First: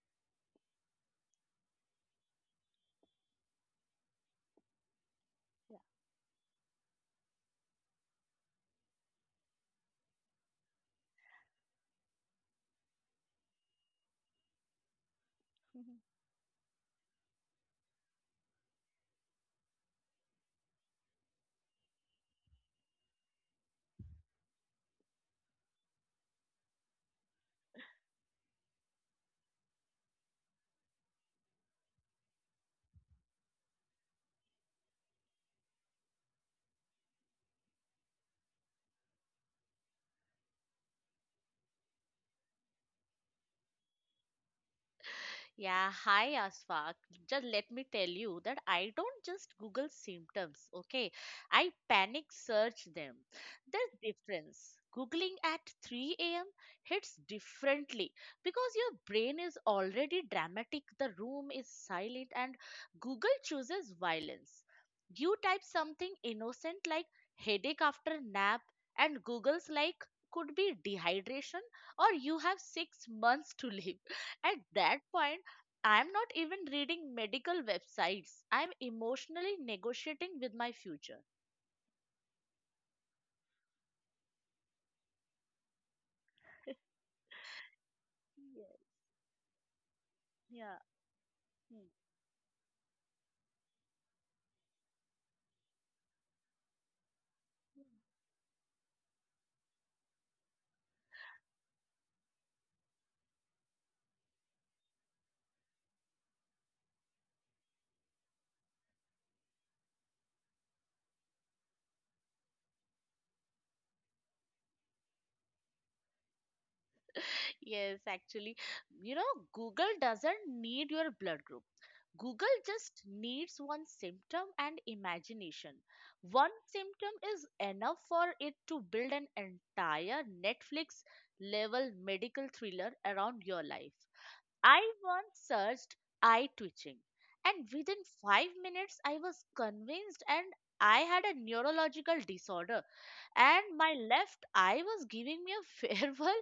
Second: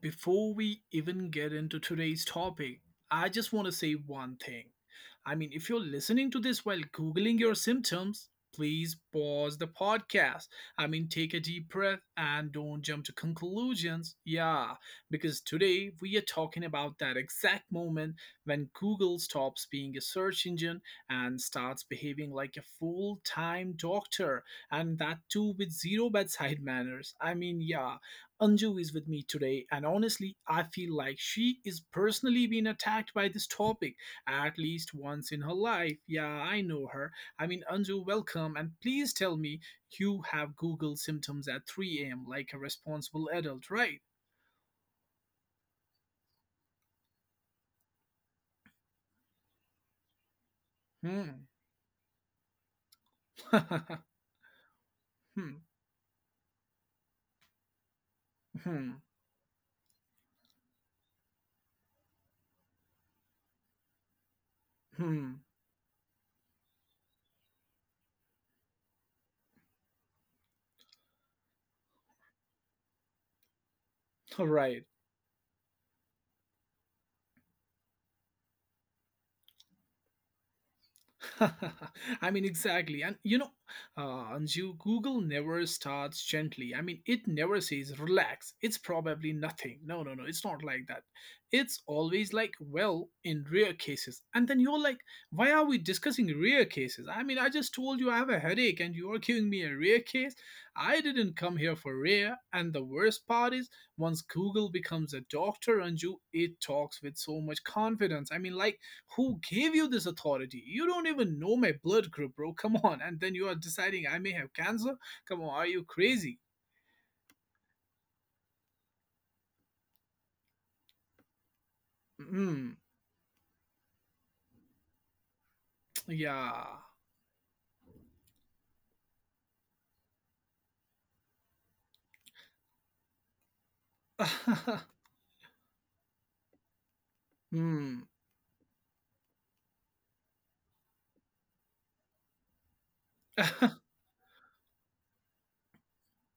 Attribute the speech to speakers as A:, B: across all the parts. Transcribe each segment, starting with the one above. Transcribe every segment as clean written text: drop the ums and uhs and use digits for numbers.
A: before we even get into today's topic, I just want to say one thing. If
B: Yeah.
A: you're listening to this while Googling your symptoms, please pause the podcast. Take a deep breath and don't jump to conclusions. Yeah, because today we are talking about that exact moment when Google stops being a search engine and starts behaving like a full time doctor, and that too with zero bedside manners. Yeah, Anju is with me today, and honestly, I feel like she is personally being attacked by this topic at least once in her life. Yeah, I know her. Anju, welcome, and please tell me you have Google symptoms at 3 a.m. like a responsible adult, right?
B: Yeah, hi Asfaq. Just let me tell you that I don't just Google symptoms, okay?
A: Hmm.
B: I panic search them. There's difference. Googling at
A: hmm.
B: 3 a.m. hits differently because your
A: Hmm.
B: brain is already dramatic, the room is silent, and Google chooses violence. You
A: Hmm.
B: type something innocent like headache after nap, and Google's like could be dehydration or you have 6 months to live.
A: All
B: At
A: right.
B: that point, I'm not even reading medical websites. I'm emotionally negotiating with my future.
A: Exactly. And you know, Anju, Google never starts gently. It never says, relax,
B: Yeah.
A: it's probably nothing. No, no, no, it's not
B: Yeah.
A: like that. It's always like, well, in rare cases. And then you're like, why are we discussing rare cases? I just
B: Hmm.
A: told you I have a headache and you are giving me a rare case. I didn't come here for rare. And the worst part is, once Google becomes a doctor, Anju, it talks with so much confidence. Who gave you this authority? You don't even know my blood group, bro. Come on. And then you are deciding I may have cancer? Come on, are you crazy?
B: Yes, actually, you know, Google doesn't need your blood group. Google
A: Hmm.
B: just needs one symptom and imagination. One
A: Yeah.
B: symptom is enough for it to build an entire Netflix level medical thriller around your life. I once searched eye twitching, and within
A: hmm.
B: 5 minutes, I was convinced and I had a neurological disorder, and my left eye was giving me a farewell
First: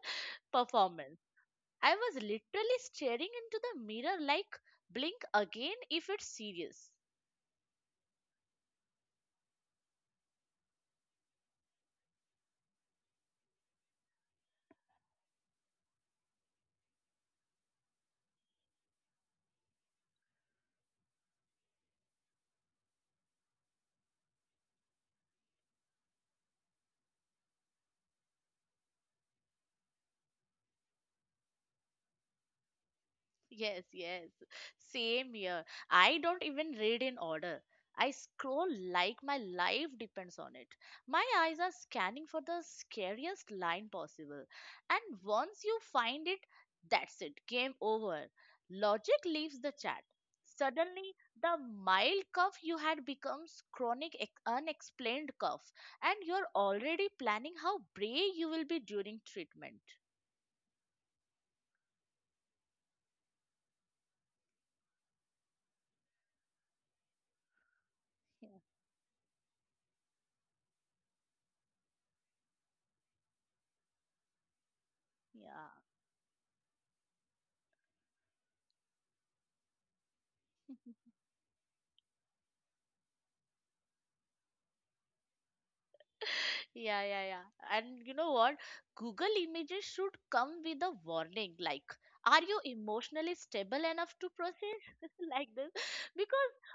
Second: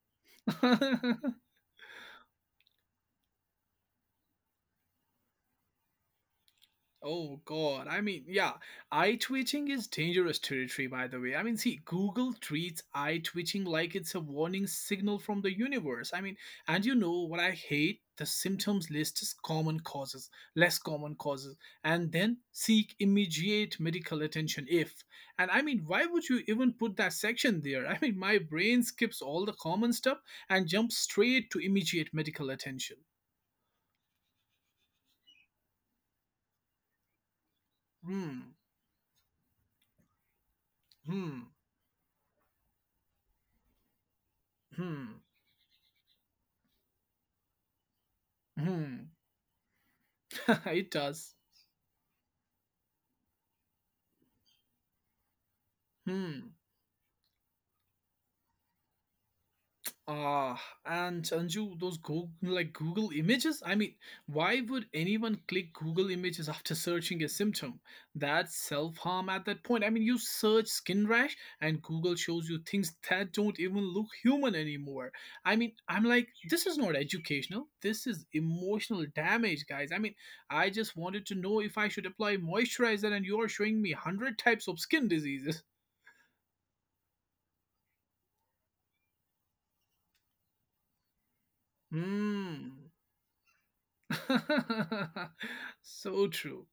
B: performance. I was literally staring into the mirror like blink again if it's serious.
A: Oh god. Yeah, eye twitching is dangerous territory, by the way. Google treats eye twitching like it's a warning signal from the universe. And you know what I hate? The symptoms list is common causes, less common causes, and then seek immediate medical attention if. And why would you even put that section there? My brain skips all the common stuff and jumps straight to immediate medical attention.
B: Yes, yes. Same here. I don't even read in order. I
A: Hmm.
B: scroll like my life depends on it. My
A: Hmm.
B: eyes are scanning for the scariest line possible. And
A: Hmm.
B: once you find it, that's it. Game over.
A: Hmm.
B: Logic leaves the chat.
A: it
B: Suddenly,
A: does.
B: the mild cough you had becomes chronic unexplained cough, and you're
A: Hmm.
B: already planning how brave you will be during treatment.
A: Ah, and Anju, those Google, like Google images. Why would anyone click Google images after searching a symptom? That's self harm at that point. You search skin rash, and Google shows you things that don't even look human anymore. I'm like, this is not educational. This is emotional damage, guys. I
B: Yeah.
A: just wanted to know if I should apply moisturizer, and you're showing me 100 types of skin diseases.
B: Yeah, yeah, yeah. And you know what? Google Images should come with a warning like, are you
A: Hmm.
B: emotionally stable enough to process like this?
A: so
B: Because
A: true.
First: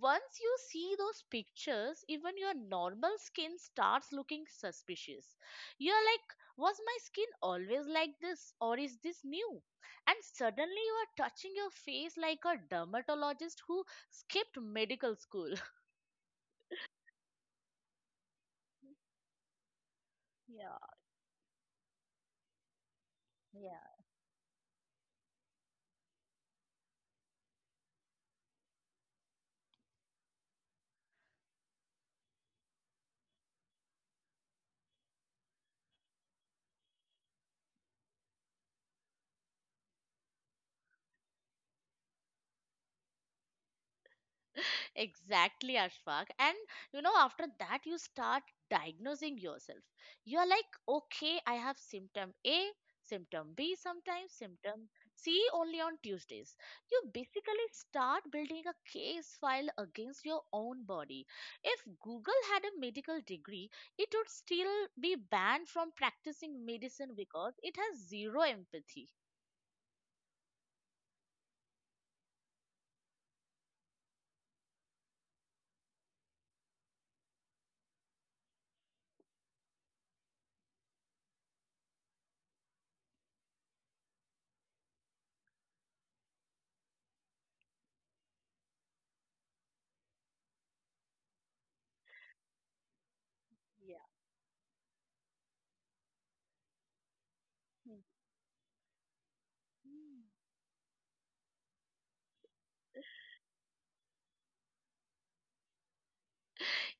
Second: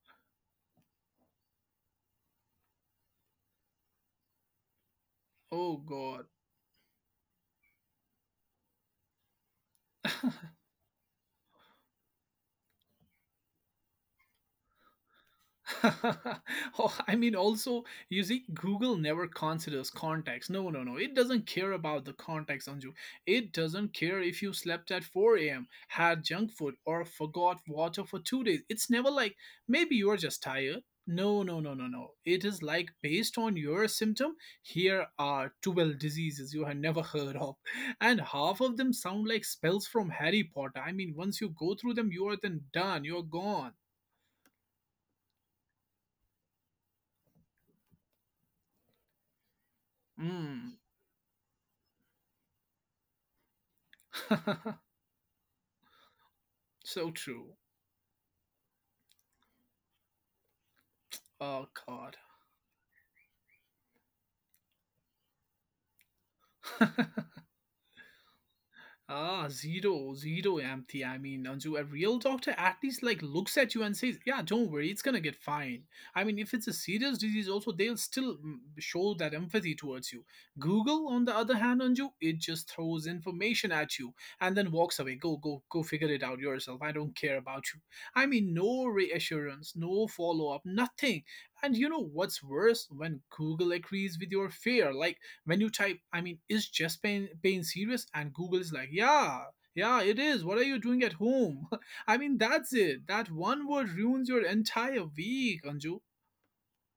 B: once you see those pictures, even your normal skin starts looking suspicious.
A: Oh
B: You're like,
A: God.
B: was my skin always like this, or is this new? And suddenly you are touching your face like a dermatologist who skipped medical school.
A: Oh, also, you see, Google never considers context. No,
B: Yeah,
A: no, no. It doesn't care about the context, Anju. It doesn't
B: yeah.
A: care if you slept at 4 a.m., had junk food, or forgot water for 2 days. It's never like, maybe you're just tired. No, no, no, no, no. It is like, based on your symptom, here are 12 diseases you have never heard of. And half of them sound like spells from Harry Potter. Once you go through them, you are then done. You're gone.
B: Exactly, Ashfaq. And you know, after that, you start diagnosing yourself. You are like,
A: Mm.
B: okay, I have symptom A, symptom B sometimes, symptom C only on Tuesdays. You
A: So true.
B: basically start building a case file against your own body.
A: Oh
B: If
A: God.
B: Google had a medical degree, it would still be banned from practicing medicine because it has zero empathy.
A: ah, zero empathy. Anju, a real doctor at least looks at you and says, "Yeah, don't worry, it's gonna get fine." If it's a serious disease, also they'll still show that empathy towards you. Google, on the other hand, Anju, it just throws information at you and then walks away. Go, go, go, figure it out yourself. I don't care about you. No reassurance, no follow up, nothing. And you know what's worse? When Google
B: Yeah.
A: agrees with your fear, like when you type, is chest pain serious, and Google is like, yeah, yeah, it
B: Mhm.
A: is, what are you doing at home? That's it. That one word ruins your entire week, Anju.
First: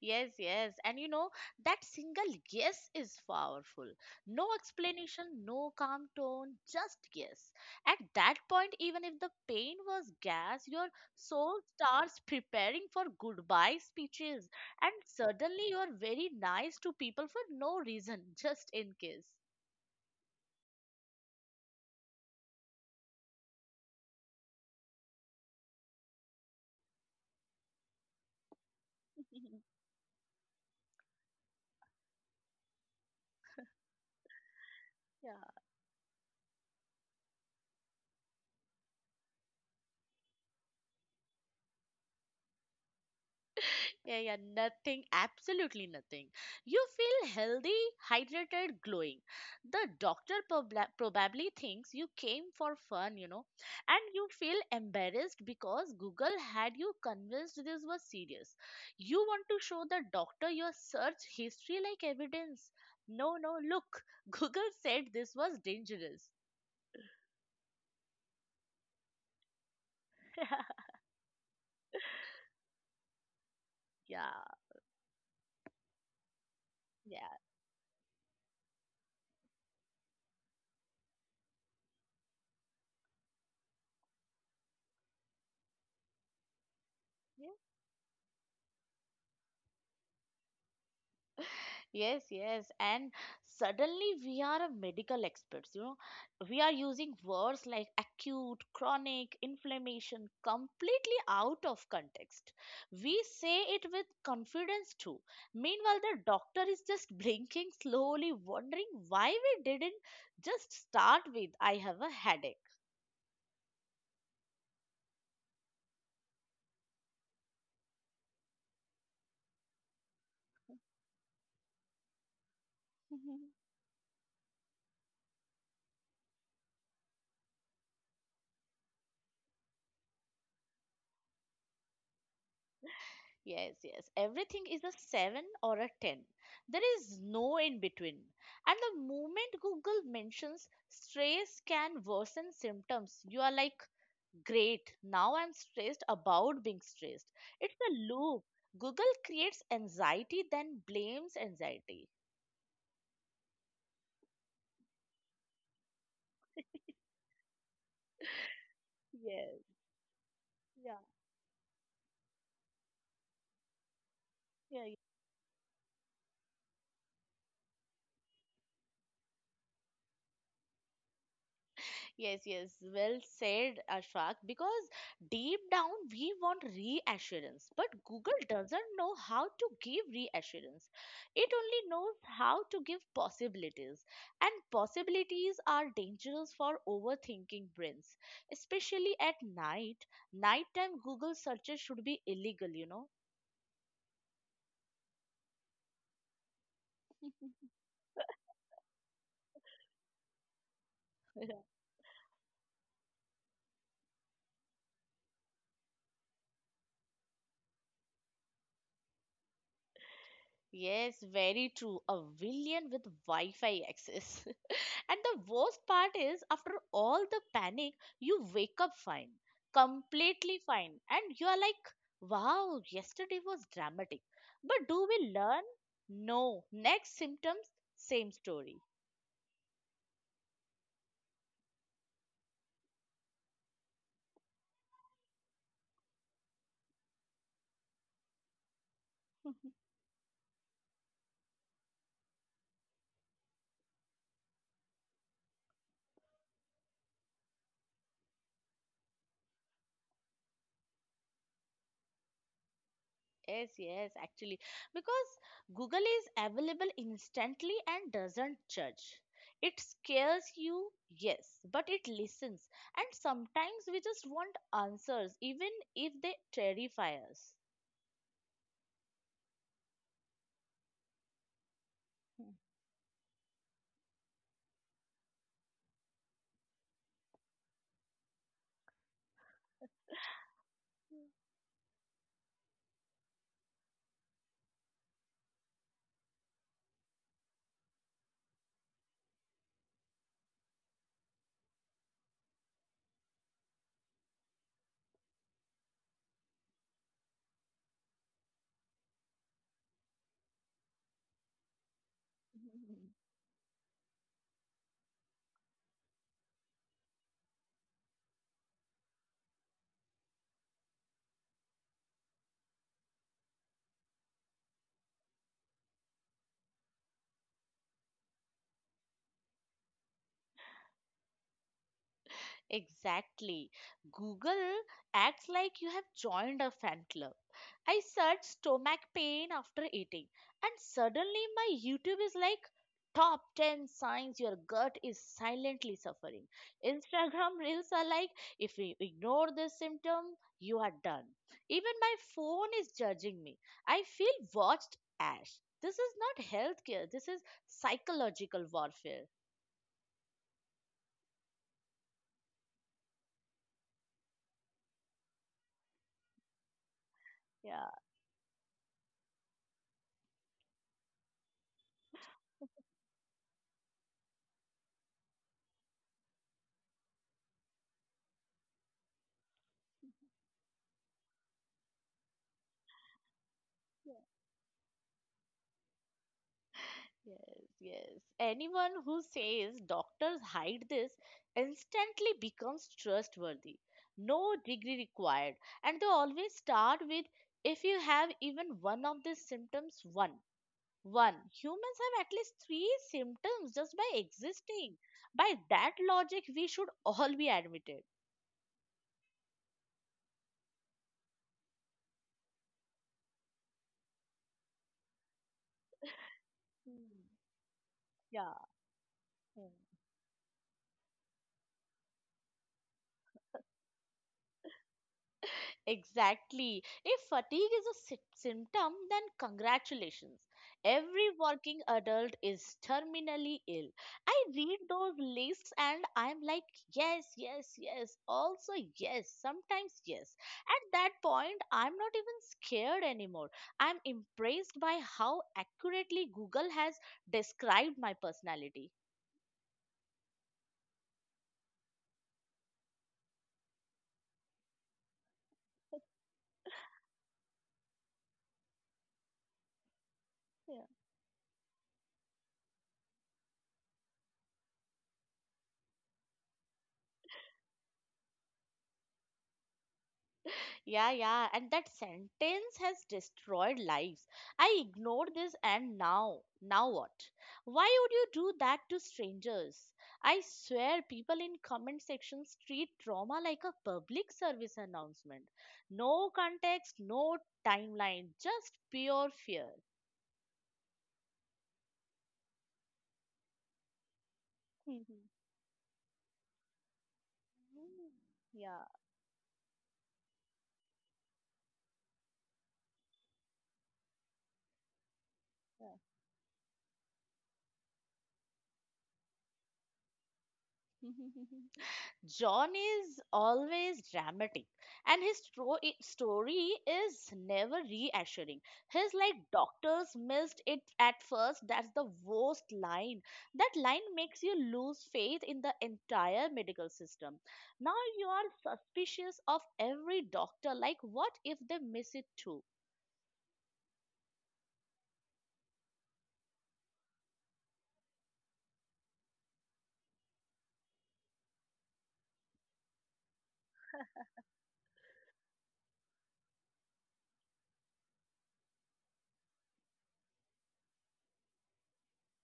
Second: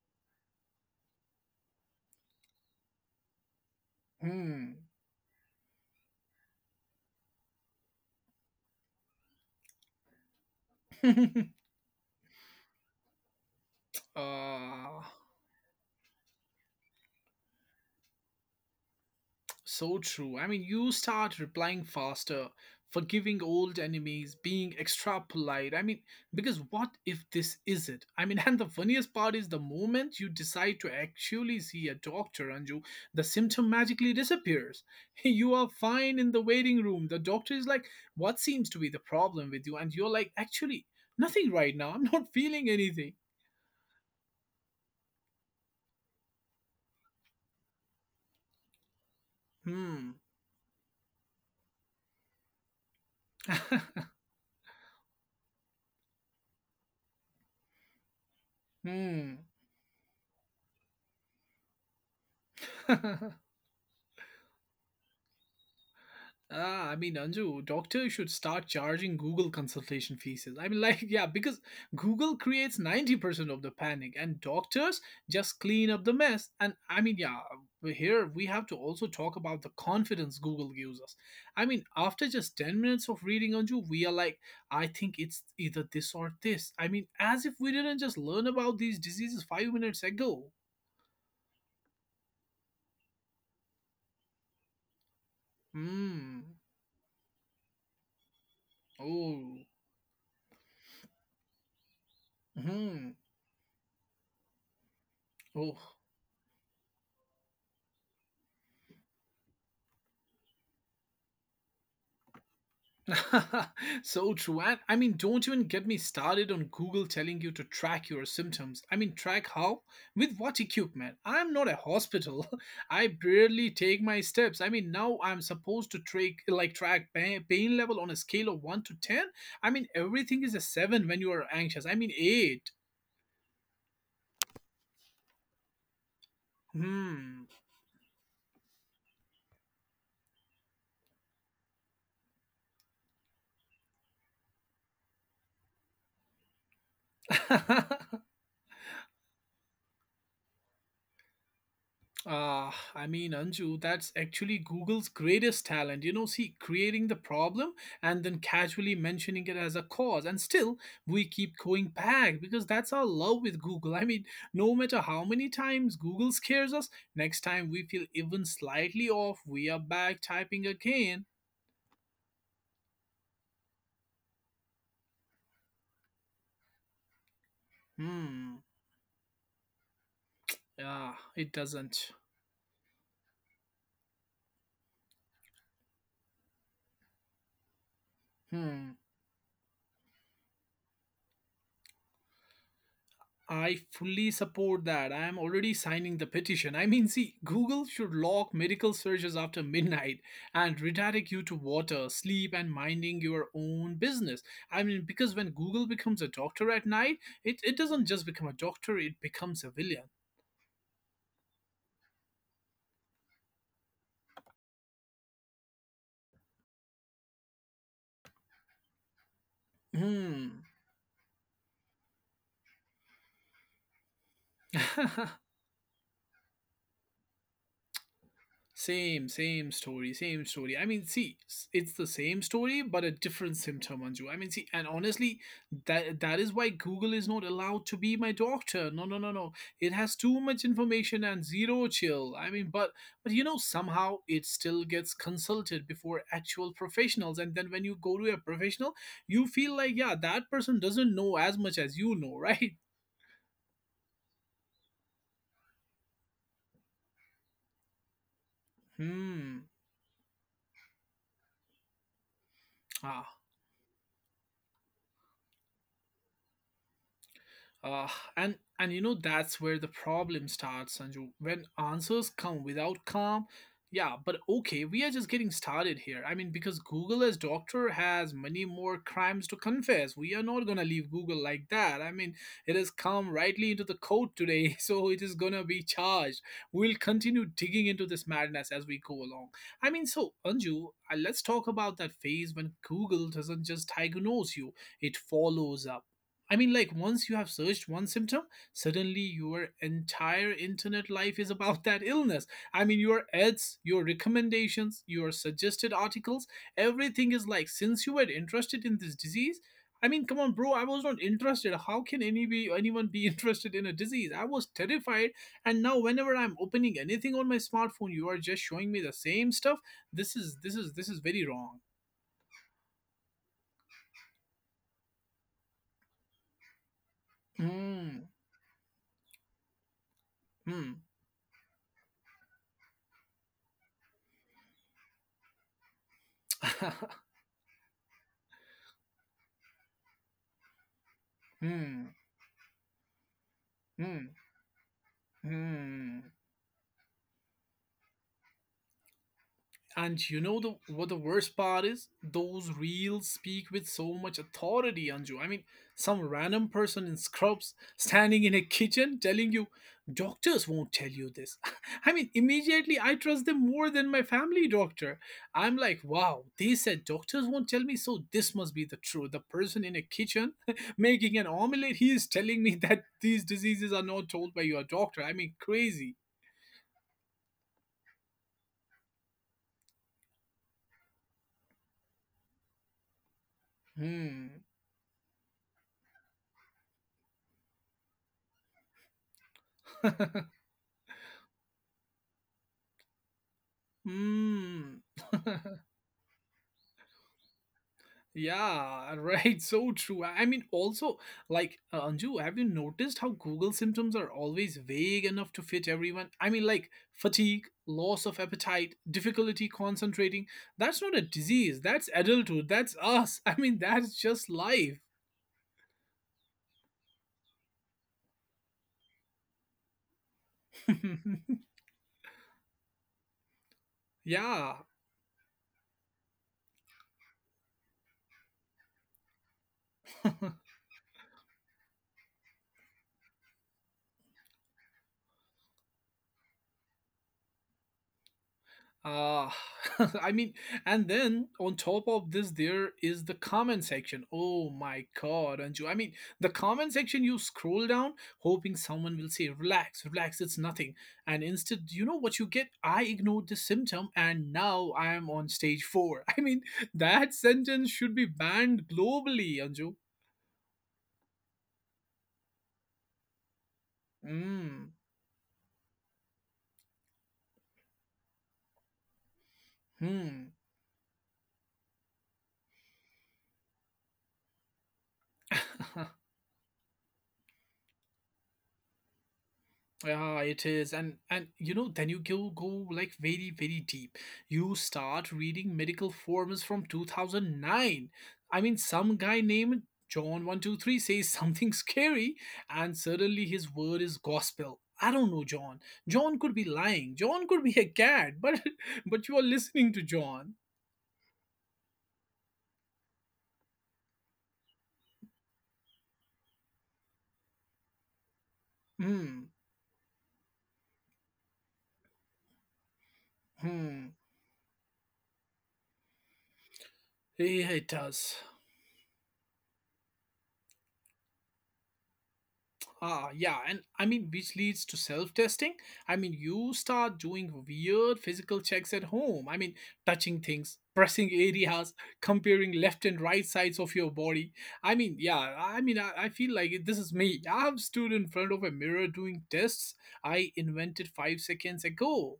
B: Yes, yes. And you know, that single yes is powerful. No
A: Hmm.
B: explanation, no calm tone, just yes. At that point, even if the pain was gas, your soul starts preparing for goodbye speeches. And
A: uh,
B: suddenly, you're very nice to people for no reason, just in case.
A: so true. You start replying faster, forgiving old enemies, being extra polite. Because what if this is it? And the funniest part is the moment you decide to actually see a doctor, Anju, the symptom magically disappears. You
B: Yeah.
A: are fine in the waiting room. The doctor is like, what seems to be the problem with you? And you're like, actually, nothing right now. I'm not feeling anything.
B: Yeah, yeah, nothing, absolutely nothing. You feel healthy, hydrated, glowing. The
A: Hmm.
B: doctor probably thinks you came for fun, you know, and you feel embarrassed because Google had you convinced this was serious. You
A: hmm.
B: want to show the doctor your search history like evidence. No, no, look, Google said this was dangerous.
A: Ah, Anju, doctor should start charging Google consultation fees. Yeah, because Google creates 90% of the panic
B: Yeah,
A: and doctors just clean up the mess. And
B: yeah,
A: yeah, here we have to also talk about the confidence Google gives us. After just 10 minutes of reading, Anju, we are like, I think it's either this or this. As if we didn't just learn about these diseases 5 minutes ago.
B: yes, yes. And suddenly we are a medical experts, you know.
A: Hmm.
B: We are using words like acute, chronic,
A: Oh.
B: inflammation completely out of context.
A: Hmm.
B: We say it with confidence too.
A: Oh.
B: Meanwhile, the doctor is just blinking slowly, wondering why we didn't just start with I have a headache.
A: so true. And don't even get me started on Google telling you to track your symptoms. Track how? With what equipment? I'm not a hospital. I barely take my steps. Now I'm supposed to track pain level on a scale of 1 to 10. Everything is a 7 when you are anxious. 8.
B: Yes, yes. Everything is a 7 or a 10. There is no in between. And the moment Google mentions stress can worsen symptoms, you are like, great, now I'm stressed about being stressed. It's
A: Hmm.
B: a loop. Google creates anxiety, then blames anxiety.
A: Ah, Anju, that's actually Google's greatest talent. You know, see, creating the problem and then casually mentioning it as
B: Yes.
A: a cause. And still,
B: Yeah,
A: we keep going back because that's our love with Google. No
B: yeah,
A: matter how many times Google scares us, next time we feel even slightly off, we are back typing again.
B: yes, yes, well said, Ashfaq. Because deep down we want reassurance, but Google
A: Hmm.
B: doesn't know how to give reassurance.
A: Ah,
B: It
A: it
B: only
A: doesn't.
B: knows how to give possibilities, and possibilities are dangerous for overthinking brains,
A: Hmm.
B: especially at night. Nighttime Google searches should be illegal, you know.
A: I fully support that. I am already signing the petition. Google should lock medical searches after midnight and redirect you to water, sleep, and minding your own business. Because when Google becomes a doctor at night, it doesn't just become a doctor, it becomes a villain.
B: Yes, very true. A villain with Wi Fi access. And the worst part is, after all the panic, you wake up fine, completely fine. And you are like, wow, yesterday was dramatic. But do
A: Hmm.
B: we learn? No. Next symptoms, same story.
A: Same story. It's the same story but a different symptom, Anju. And honestly, that is why Google is not allowed to be my doctor. No, no, no, no. It has too much information and zero chill. But you know, somehow it still gets consulted before actual professionals, and then when you go to a professional, you feel like, yeah, that person doesn't know as much as you know, right?
B: Yes, yes, actually, because Google is available instantly and doesn't judge.
A: Hmm.
B: It scares you, yes, but it listens. And
A: Ah.
B: sometimes we just want answers, even if they terrify us.
A: Uh, and you know that's where the problem starts, Sanju. When answers come without calm, yeah. But okay, we are just getting started here. Because Google as doctor has many more crimes to confess. We are not gonna leave Google like that. It has come rightly into the court today, so it is gonna be charged. We'll continue digging into this madness as we go along. So Anju, let's talk about that phase when Google doesn't just diagnose you; it follows up. Once you have searched one symptom, suddenly your entire internet life is about that illness. Your ads, your recommendations, your suggested articles, everything is like, since you were interested in this disease, come on, bro, I was not interested. How can any be, anyone be interested in a disease? I was terrified. And now whenever I'm opening anything on my smartphone, you are just showing me the same stuff. This is very wrong.
B: Exactly. Google acts like you have joined a fan club. I
A: Hmm.
B: search stomach pain after eating, and
A: Hmm.
B: suddenly my YouTube is like top 10 signs your gut is silently suffering. Instagram reels are like if you ignore this symptom, you are done. Even
A: hmm.
B: my phone is judging me. I
A: Hmm.
B: feel watched, Ash. This is
A: Hmm.
B: not healthcare, this is psychological warfare.
A: And you know the worst part is? Those reels speak with so much authority, Anju. Some random person in scrubs
B: Yeah.
A: standing in a kitchen telling you, doctors won't tell you this. Immediately I trust them more than my family doctor. I'm like, wow, they said doctors won't tell me, so this must be the truth. The person in a kitchen making an omelette, he is telling me that these diseases are not told by your doctor. Crazy.
B: Yes, yes. Anyone who says doctors hide this instantly becomes trustworthy.
A: Hmm.
B: No degree required. And they always start with if you have even one of these symptoms, one. One. Humans have at least three symptoms just by existing.
A: Hmm.
B: By that logic, we should all be admitted.
A: yeah, right. So true. Also, Anju, have you noticed how Google symptoms are always vague enough to fit everyone?
B: Hmm.
A: Fatigue, loss of
B: Yeah.
A: appetite, difficulty
B: Hmm.
A: concentrating. That's not a disease. That's adulthood. That's us. That's just life.
B: Exactly. If fatigue is a symptom, then congratulations. Every working adult is terminally ill. I read
A: yeah.
B: those lists and I'm like, yes, yes, yes, also yes, sometimes yes. At that point, I'm not even scared anymore. I'm impressed by how accurately Google has described my personality.
A: Ah, I mean, and then on top of this, there is the comment section. Oh my God, Anju. The comment section, you scroll down hoping someone will say, relax, relax, it's
B: Yeah.
A: nothing. And instead, you know what you get? I ignored the symptom and now I am on stage 4. That sentence should be banned globally, Anju.
B: Yeah, yeah, and that sentence has destroyed lives. I
A: Mm,
B: ignored this, and now, now what? Why would you do that to strangers? I
A: hmm.
B: swear, people in comment sections treat trauma like a public service announcement. No context, no timeline, just pure fear.
A: Yeah, it is. And then you go like very, very deep. You start reading medical forms from 2009. I mean,
B: yeah.
A: some guy named John123 says something scary and suddenly his word is gospel. I don't know, John. John could be lying. John could be a cat, but but you are listening to John.
B: yeah. John is always dramatic, and his story is never reassuring. He's like
A: Hmm.
B: doctors missed it at first. That's the worst line. That line
A: Hmm.
B: makes you lose faith in the entire medical system.
A: Yeah, it
B: Now you
A: does.
B: are suspicious of every doctor. Like, what if they miss it too?
A: Yeah, and I mean, which leads to self testing. I mean, you start doing weird physical checks at home. I mean, touching things, pressing areas, comparing left and right sides of your body. I mean, yeah, I mean, I feel like it, this is me. I've stood in front of a mirror doing tests I invented 5 seconds ago.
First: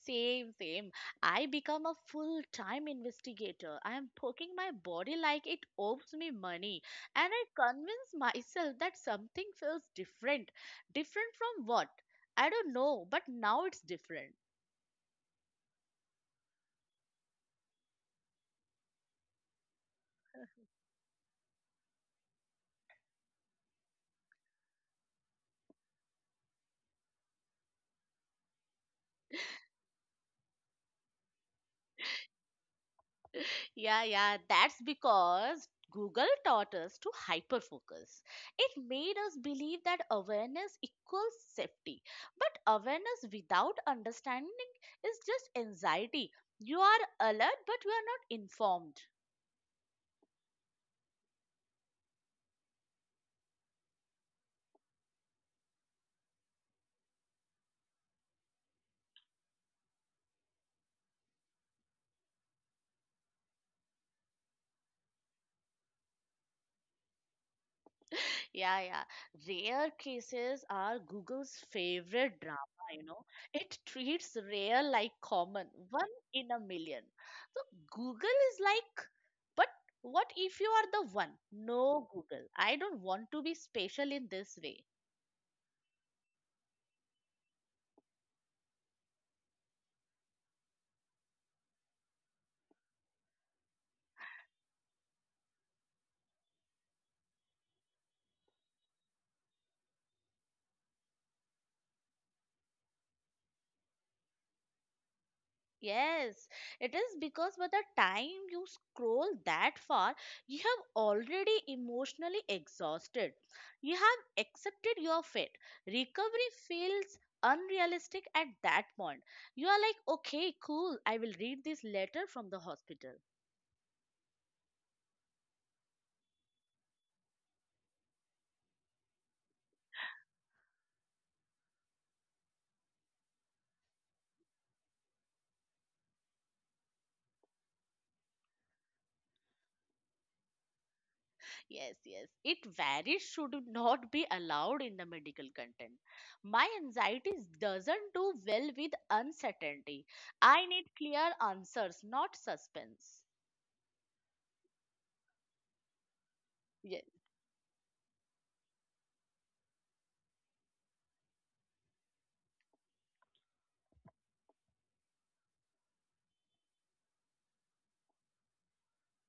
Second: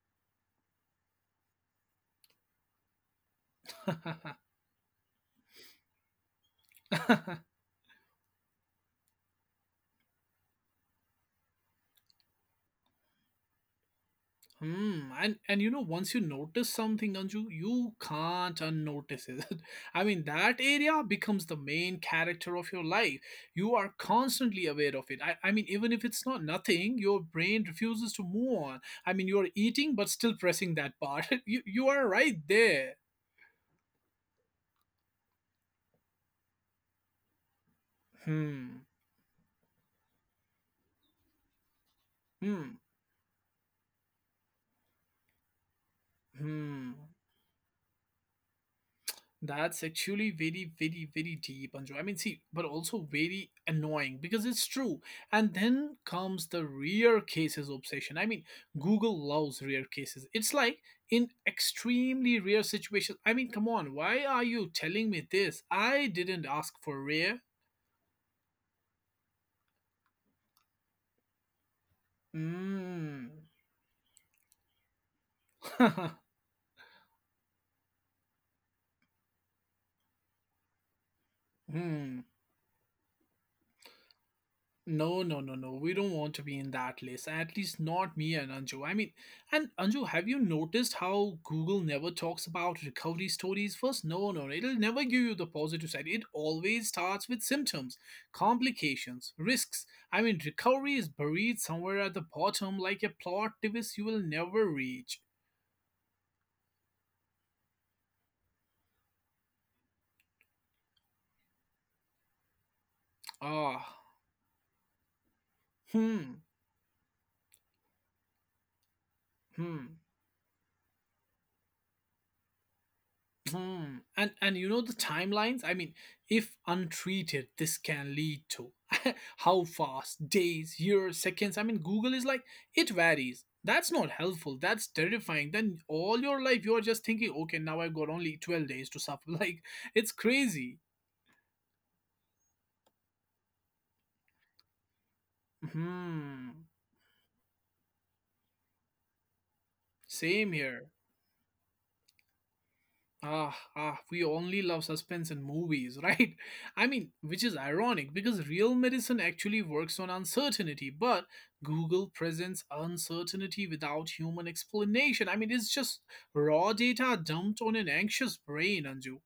B: Same, same. I become a full-time investigator. I am poking my body like it owes me money. And I convince myself that something feels different. Different from what? I don't know, but now it's different.
A: Hmm. And once you notice something, Anju, you can't unnotice it. I mean, that area becomes the main character of your life. You are constantly aware of it. I mean, even if it's not nothing, your brain refuses to move on. I mean, you are eating but still pressing that part. you are right there.
B: Yeah, yeah, that's because Google taught us to hyperfocus. It
A: Hmm.
B: made us believe that awareness equals safety. But
A: Hmm.
B: awareness without understanding is just anxiety. You
A: Hmm.
B: are alert, but you are not informed.
A: That's actually very, very, very deep, Anju. I mean, see, but also very annoying because it's true. And then comes the rare cases obsession. I mean, Google loves rare cases. It's like in extremely rare situations. I mean, come on, why are you telling me this? I didn't ask for rare.
B: Yeah, yeah. Rare cases are Google's favorite drama, you know.
A: Mmm.
B: It treats rare like common, one in a million. So Google is like, but what if you are the one? No, Google. I don't want to be special in this way.
A: No, no, no, no. We don't want to be in that list. At least not me and Anju. I mean, and Anju, have you noticed how Google never talks about recovery stories first? No, no, no. It'll never give you the positive side. It always starts with symptoms, complications, risks. I mean, recovery is buried somewhere at the bottom like a plot device you will never reach.
B: Yes, it is because by the time you scroll that far, you have already emotionally exhausted. You
A: Ah,
B: have accepted your fate.
A: hmm,
B: Recovery feels unrealistic at that point. You are
A: hmm.
B: like, okay, cool, I will read this letter from the hospital.
A: Hmm. And you know the timelines? I mean, if untreated, this can lead to how fast, days, years, seconds. I mean, Google is like it varies. That's not helpful. That's terrifying. Then all your life you're just thinking, okay, now I've got only 12 days to suffer. Like it's crazy.
B: Yes, yes, it very should not be allowed in the medical content.
A: Hmm.
B: My anxiety doesn't do well with uncertainty.
A: Same
B: I
A: here.
B: need clear answers, not suspense.
A: We only love suspense in movies, right? I mean,
B: Yes.
A: which is ironic because real medicine actually works on uncertainty, but Google presents uncertainty without human explanation. I mean, it's just raw data dumped on an anxious brain, Anju.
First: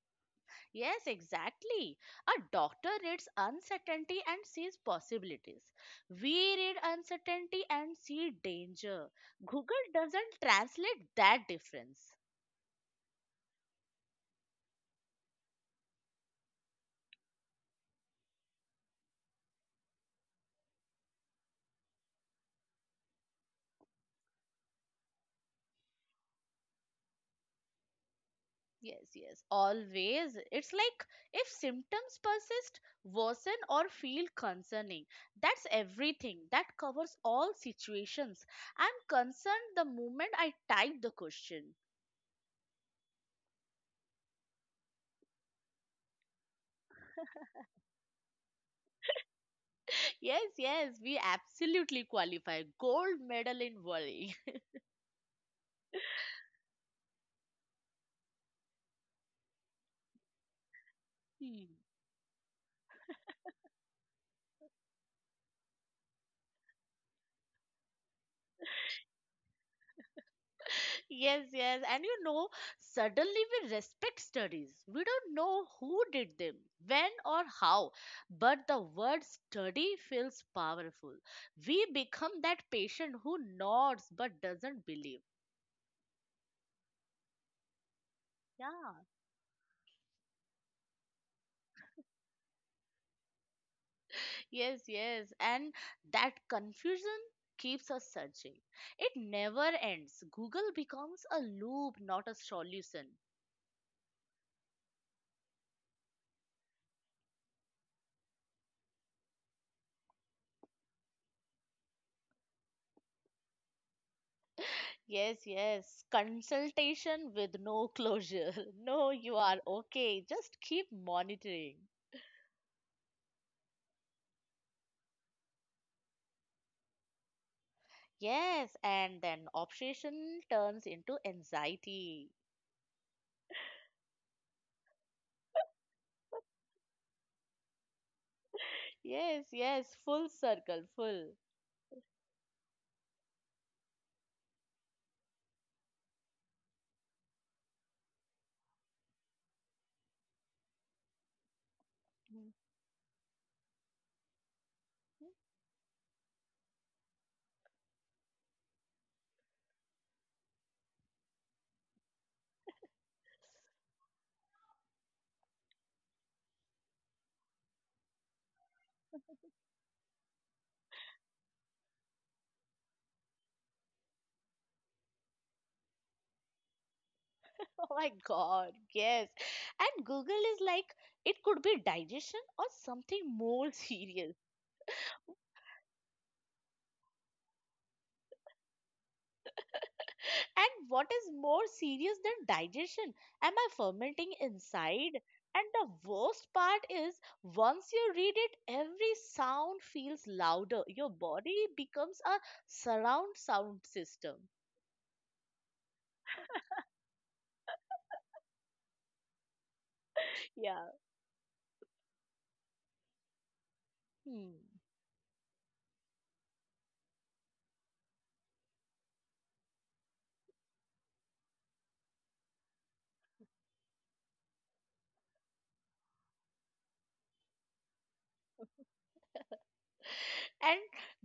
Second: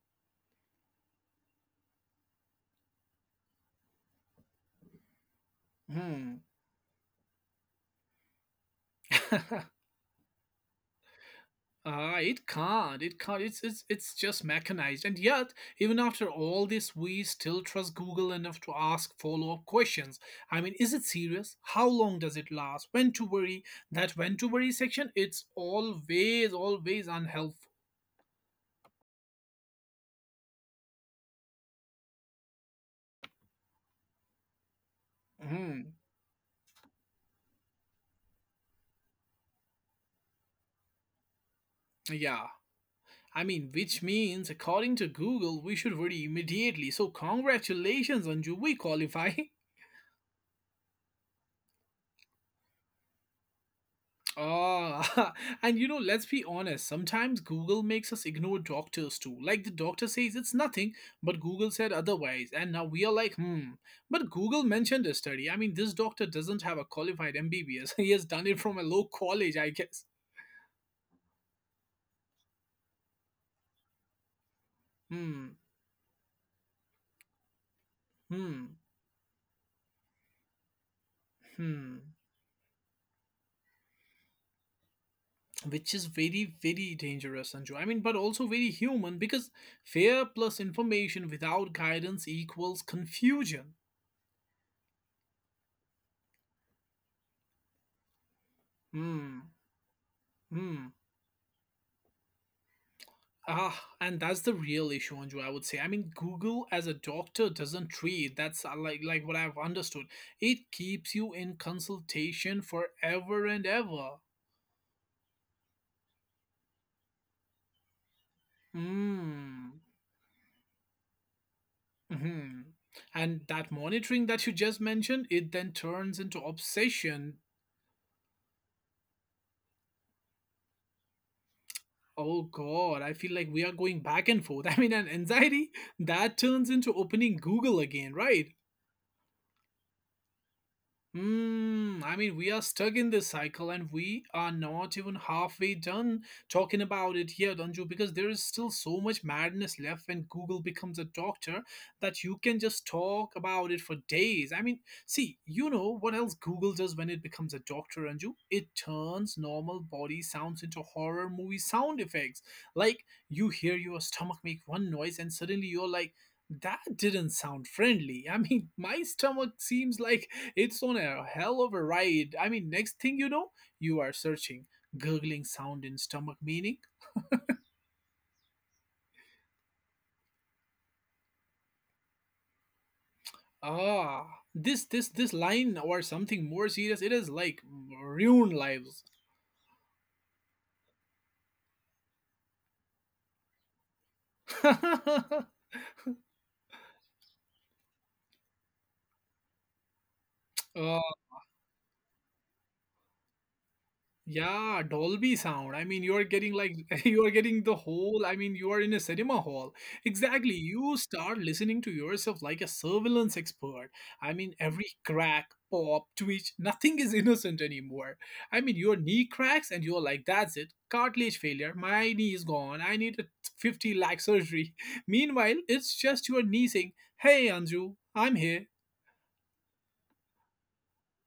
B: Yes, exactly. A doctor reads uncertainty and sees possibilities.
A: Hmm.
B: We read uncertainty and see danger. Google doesn't translate that difference.
A: It can't. It can't. It's just mechanized. And yet, even after all this, we still trust Google enough to ask follow-up questions. I mean, is it serious? How long does it last? When to worry? That when to worry section, it's always, always unhelpful.
B: Yes, yes, always. It's like if symptoms persist, worsen, or feel concerning. That's
A: Mhm.
B: everything. That covers all situations. I'm concerned the moment I type the question.
A: Yeah. I mean, which means, according to Google, we should worry immediately. So, congratulations, Anju, we qualify.
B: Yes, yes, we absolutely qualify. Gold medal in volley.
A: Ah, and let's be honest, sometimes Google makes us ignore doctors too. Like the doctor says it's nothing, but
B: Hmm.
A: Google said otherwise, and now we are like, hmm. But Google mentioned a study. I mean, this doctor doesn't have a qualified MBBS. He has done it from a low college, I guess.
B: Yes, yes. And you know, suddenly we respect studies. We don't
A: Hmm.
B: know who did them, when or how, but
A: Hmm.
B: the word study feels powerful. We
A: Hmm.
B: become that patient who nods but doesn't believe.
A: Which is very, very dangerous, Sanju. I mean, but also very
B: Yeah.
A: human because fear plus information without guidance equals confusion.
B: Yes, yes. And that confusion keeps us searching. It
A: Hmm.
B: never ends. Google
A: Hmm.
B: becomes a loop, not a solution.
A: And that's the real issue, Anju. I would say. I mean, Google as a doctor doesn't treat. That's like what I've understood. It keeps you in consultation forever and ever.
B: Yes, yes. Consultation with no closure. No, you are
A: Mm.
B: okay. Just keep monitoring.
A: Hmm. And that monitoring that you just mentioned, it then turns into obsession.
B: Yes, and then obsession turns into anxiety.
A: Oh God, I feel like we are going back and forth. I mean, and anxiety that turns into opening Google again, right?
B: Yes, yes. Full circle, full.
A: Hmm, I mean, we are stuck in this cycle and we are not even halfway done talking about it here, Danju, because there is still so much madness left when Google becomes a doctor that you
B: Mhm.
A: can just talk about it for days. I mean, see, you know what else Google does when it becomes a doctor, Anju? It turns normal body sounds into horror movie sound effects. Like, you hear your stomach make one noise and suddenly you're like, that didn't sound friendly. I mean, my stomach seems like it's on a hell of a ride. I mean, next thing you know, you are searching, gurgling sound in stomach meaning.
B: Oh my God. Yes. And Google is like, it could be digestion or something more serious.
A: Ah, this line or something more serious. It is like ruin lives.
B: And what is more serious than digestion? Am I fermenting inside? And the worst part is, once you read it, every sound feels louder. Your body becomes a surround sound system.
A: Yeah, Dolby sound. I mean, you're getting like you are getting the whole. I mean, you are in a cinema hall. Exactly.
B: Yeah.
A: You start listening to yourself like a surveillance expert. I mean,
B: Hmm.
A: every crack, pop, twitch, nothing is innocent anymore. I mean, your knee cracks and you're like, that's it. Cartilage failure. My knee is gone. I need a 50 lakh surgery. Meanwhile, it's just your knee saying, "Hey, Anju, I'm here."
B: And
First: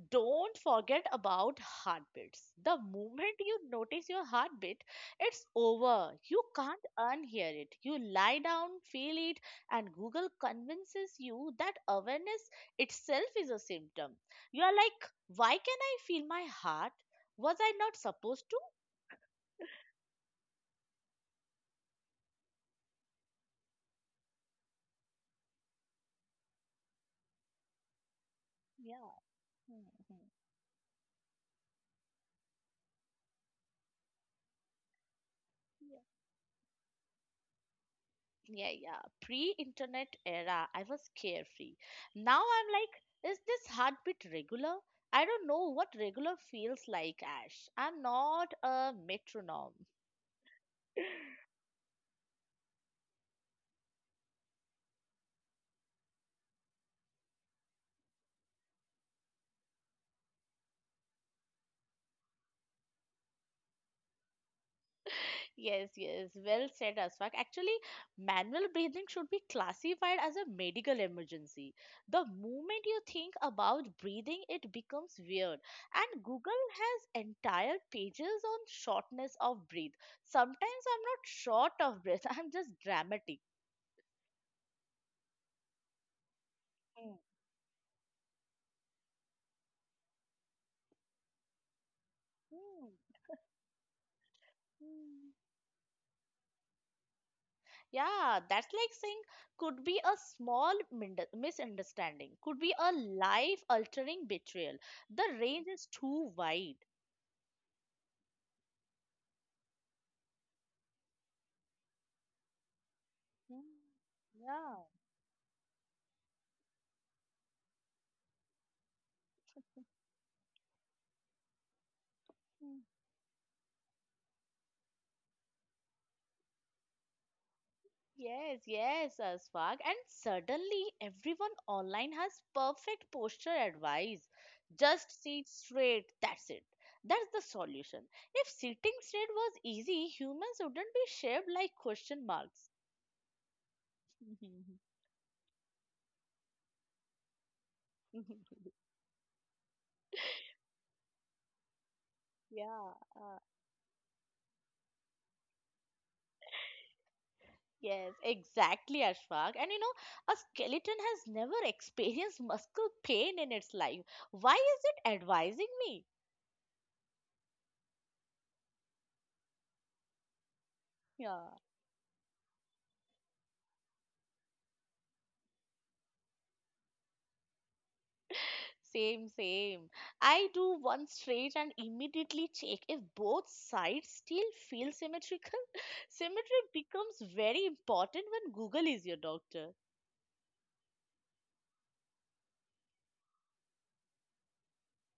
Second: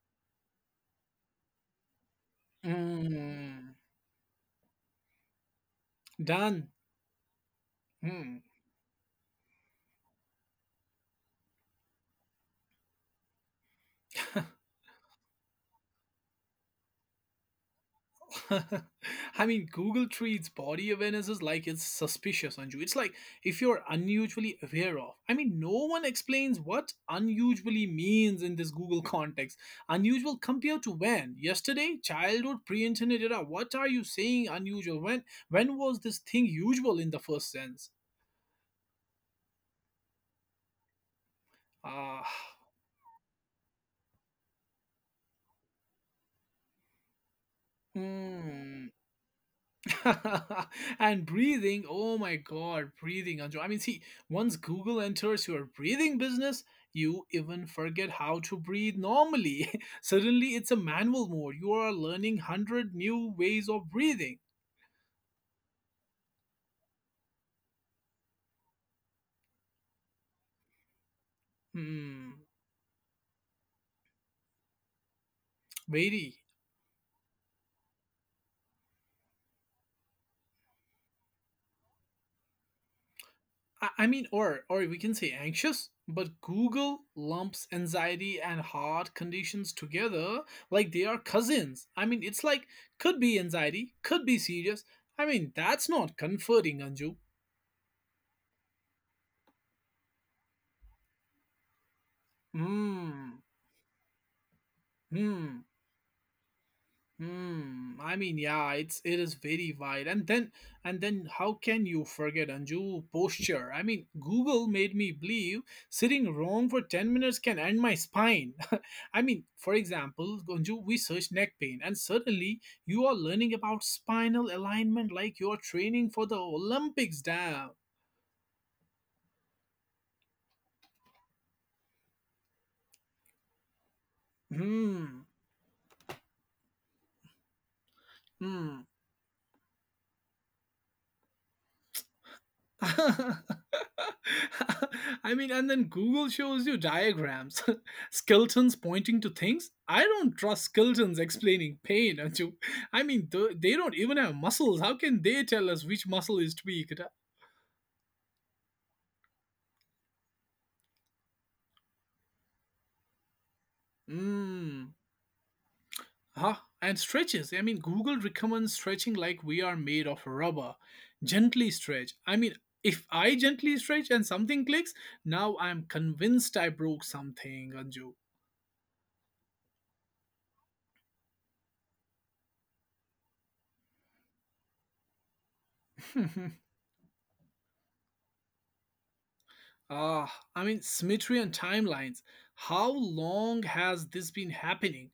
B: don't forget about heartbeats. The moment you
A: Mm,
B: notice your heartbeat, it's over. You
A: done.
B: can't unhear it. You lie
A: Hmm.
B: down, feel it, and Google convinces you that awareness itself is a symptom. You are like, why can I feel my heart? Was I not supposed to?
A: I mean, Google treats body awareness as like it's suspicious, Anju. It's like if you're unusually aware of. I mean, no one explains what unusually means in this Google
B: Yeah.
A: context.
B: Mhm.
A: Unusual compared to when? Yesterday, childhood, pre-internet era. What are you saying unusual? When was this thing usual in the first sense?
B: Yeah, yeah, pre-internet era I was carefree.
A: Ah,
B: Now I'm like, is this heartbeat regular? I don't know what regular feels like, Ash. I'm not a
A: hmm.
B: metronome.
A: And breathing, oh my God, breathing, Anju. I mean, see, once Google enters your breathing business, you even forget how to breathe normally. Suddenly, it's a manual mode. You are learning hundred new ways of breathing.
B: Yes, yes, well said, Aswak. Actually, manual breathing should be classified as a medical emergency. The
A: Hmm,
B: moment you think about breathing, it becomes weird. And
A: very.
B: Google has entire pages on shortness of breath. Sometimes I'm not short of breath, I'm just dramatic.
A: I mean, or we can say anxious. But Google
B: Mm,
A: lumps anxiety and heart conditions together like they are cousins. I mean, it's like
B: mm,
A: could be anxiety, could be serious, I
B: mm.
A: mean, that's not comforting, Anju.
B: Yeah, that's like saying could be a small misunderstanding, could be a
A: Hmm.
B: life altering betrayal. The
A: Hmm.
B: range is too wide.
A: Mm. I mean, yeah, it is very wide. And then how can you forget Anju posture? I
B: Mm,
A: mean, Google
B: yeah.
A: made me believe sitting wrong for 10 minutes can end my spine. I mean, for example, Anju, we search neck pain and suddenly
B: Mm.
A: you are learning about spinal alignment like you are training for the Olympics, damn.
B: Yes, yes, Swag. And suddenly everyone online has perfect posture advice. Just
A: Hmm.
B: sit straight, that's it. That's the solution. If
A: Hmm.
B: sitting straight was easy, humans wouldn't be shaped like question marks.
A: I mean, and then Google shows you diagrams, skeletons pointing to things. I don't trust skeletons explaining pain, Anju.
B: Yeah,
A: I mean, they don't even have muscles. How can they tell us which muscle is tweaked?
B: yes, exactly, Ashfaq. And you know, a skeleton has never experienced muscle pain in its life. Why is
A: Mmm.
B: it advising me?
A: Huh? And stretches. I mean, Google recommends stretching like we are made of rubber.
B: Yeah,
A: Gently stretch. I mean, if I gently stretch and something clicks, now I'm convinced I broke something,
B: same, same. I do one stretch and immediately check if both sides still feel symmetrical.
A: Anju.
B: Symmetry becomes very important when Google is your doctor.
A: I mean, symmetry and timelines. How long has this been happening?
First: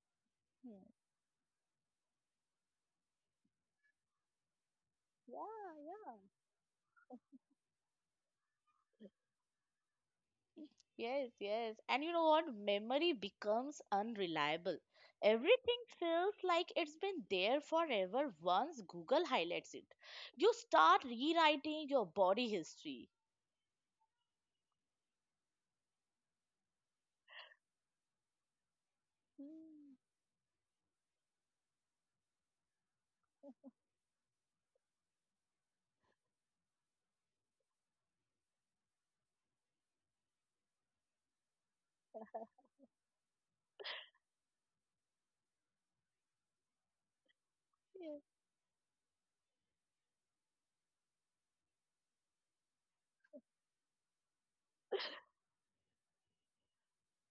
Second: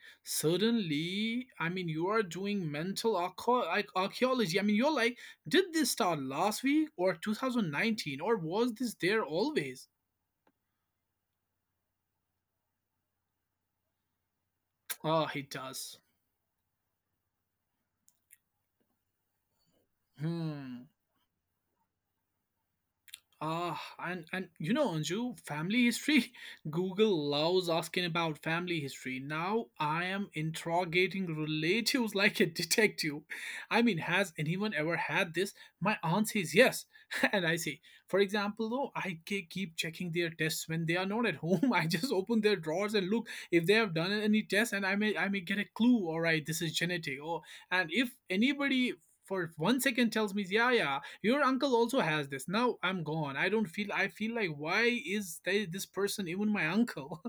B: Hmm.
A: Suddenly, I mean, you are doing mental like archaeology. I mean, you're like, did
B: Yeah,
A: this
B: yeah.
A: start last week or 2019 or was this there always?
B: Yes, yes. And you know what? Memory becomes unreliable.
A: It
B: Everything
A: does.
B: feels like it's been there forever once Google highlights it. You
A: Hmm.
B: start rewriting your body history.
A: And Anju, family history. Google loves asking about family history. Now
B: Mm,
A: I am interrogating relatives like a detective. I mean, has anyone ever had this? My aunt says yes, and I say, for example, though, I keep checking their tests when they are not at home. I just open their drawers and look if they have done any tests, and I may get a clue. All right, this is genetic. Oh, and if
B: yeah.
A: anybody for 1 second tells me, yeah, yeah, your uncle also has this. Now I'm gone. I don't feel, I feel like, why is they, this person, even my uncle?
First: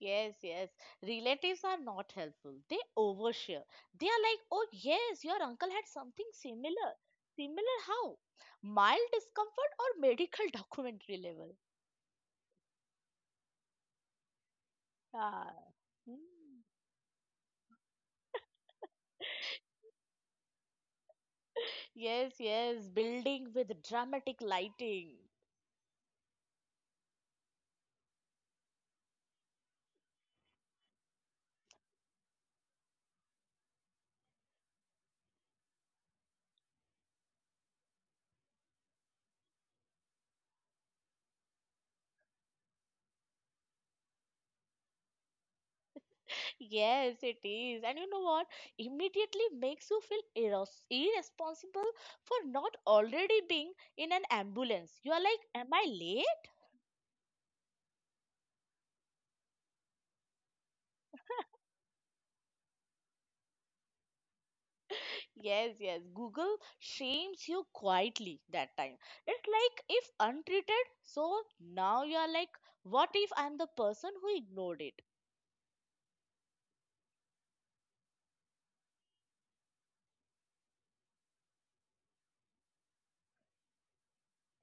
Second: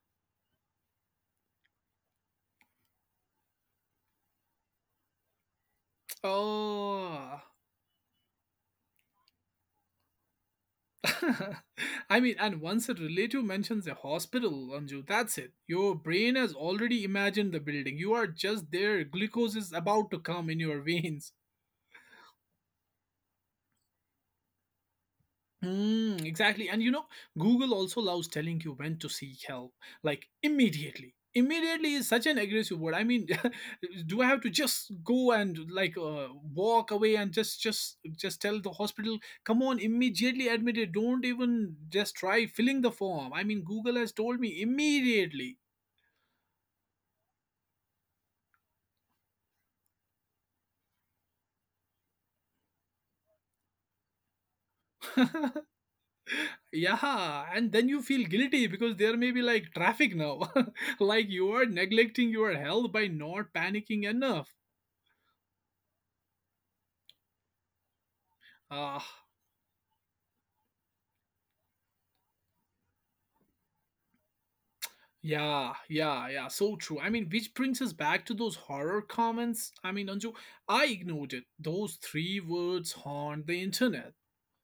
B: Yes, yes. Relatives are not helpful. They overshare. They are like, oh, yes, your uncle had something similar.
A: Oh.
B: Similar how? Mild discomfort or medical documentary level?
A: I mean, and once a relative mentions a hospital, Anju, that's it.
B: Ah.
A: Your brain has
B: Mm.
A: already imagined the building. You are just there. Glucose is about to come in your veins.
B: Yes, yes, building with dramatic lighting.
A: Mm, exactly. And Google also loves telling you when to seek help, like immediately. Immediately is such an aggressive word. I mean, do I have to just go and like walk away and just tell the hospital, come on, immediately admit it. Don't even just try filling the form. I mean, Google has told me immediately.
B: Yes, it is. And you know what? Immediately makes you feel irresponsible for not already being in an ambulance. You are like, am I late?
A: Yeah, and then you feel guilty because there may be like traffic now. Like you are neglecting your health by not panicking enough.
B: Yes, yes. Google shames you quietly that time.
A: Ah,
B: It's like if untreated, so now you are like, what if I'm the person who ignored it?
A: yeah, yeah, yeah. So true. I mean, which brings us back to those horror comments. I mean, Anju, I ignored it. Those three words haunt the internet.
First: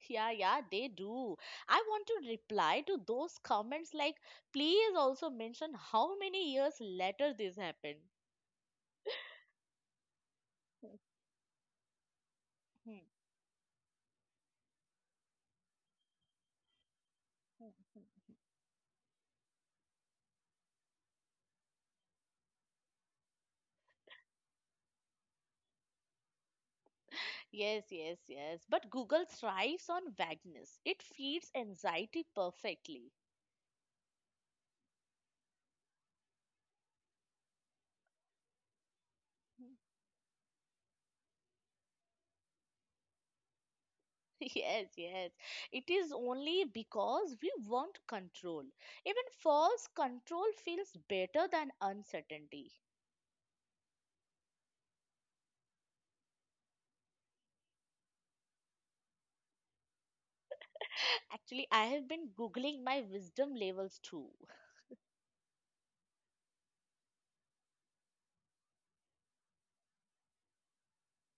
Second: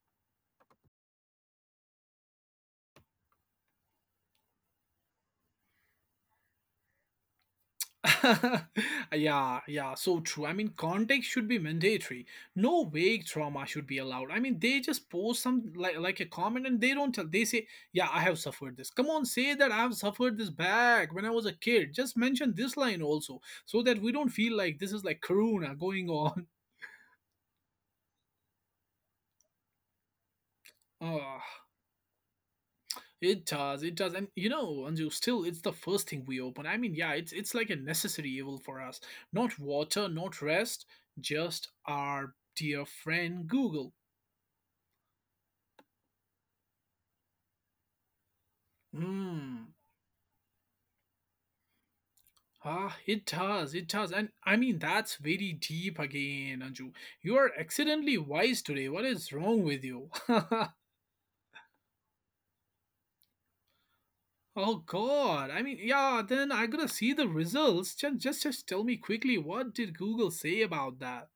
B: Yeah, yeah, they do. I want to reply to those comments like, please also mention how many years later this happened.
A: Yeah, yeah, so true. I mean,
B: Hmm,
A: context should be mandatory. No
B: hmm,
A: vague trauma should be allowed. I mean, they just post some like a comment and they don't tell. They say, "Yeah, I
B: hmm.
A: have suffered this." Come on, say that I have suffered this back when I was a kid. Just mention this line also, so that we don't feel like this is like Karuna going on.
B: Yes, yes, yes. But Google thrives on vagueness. It feeds
A: Ah.
B: anxiety perfectly.
A: It does, and Anju, still, it's the first thing we open. I mean, yeah, it's like a necessary evil for us. Not water, not rest, just our dear friend Google.
B: Yes, yes. It is only because we want control. Even
A: Hmm.
B: false control feels better than uncertainty.
A: Ah, it does, and I mean that's very deep again, Anju. You are accidentally wise today. What is wrong with you?
B: Actually, I have been googling my wisdom levels too.
A: Oh God! I mean, yeah. Then I gotta see the results. Just tell me quickly. What did Google say about that?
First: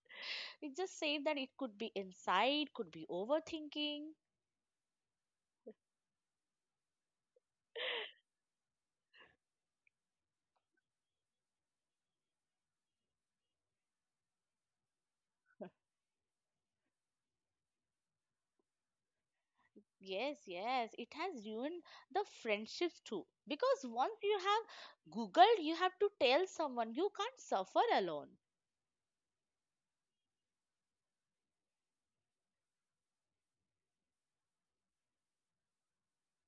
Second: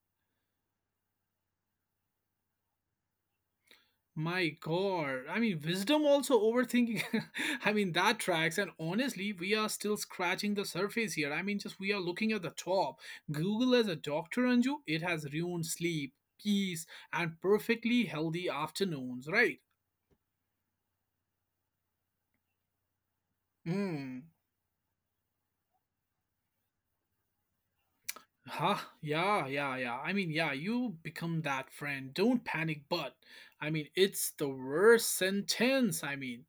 B: It just said that it could be inside, could be overthinking.
A: My God. I mean, wisdom also overthinking. I mean, that tracks. And honestly, we are still scratching the surface here. I mean, just we are looking at the top. Google as a doctor, Anju, it has ruined sleep, peace, and perfectly healthy afternoons, right?
B: Yes, yes, it has ruined the friendships too. Because once
A: Hmm.
B: you have Googled, you have to tell someone you can't suffer alone.
A: Huh? Yeah, yeah, yeah. I mean, yeah, you become that friend. Don't panic, but I mean, it's the worst sentence. I mean,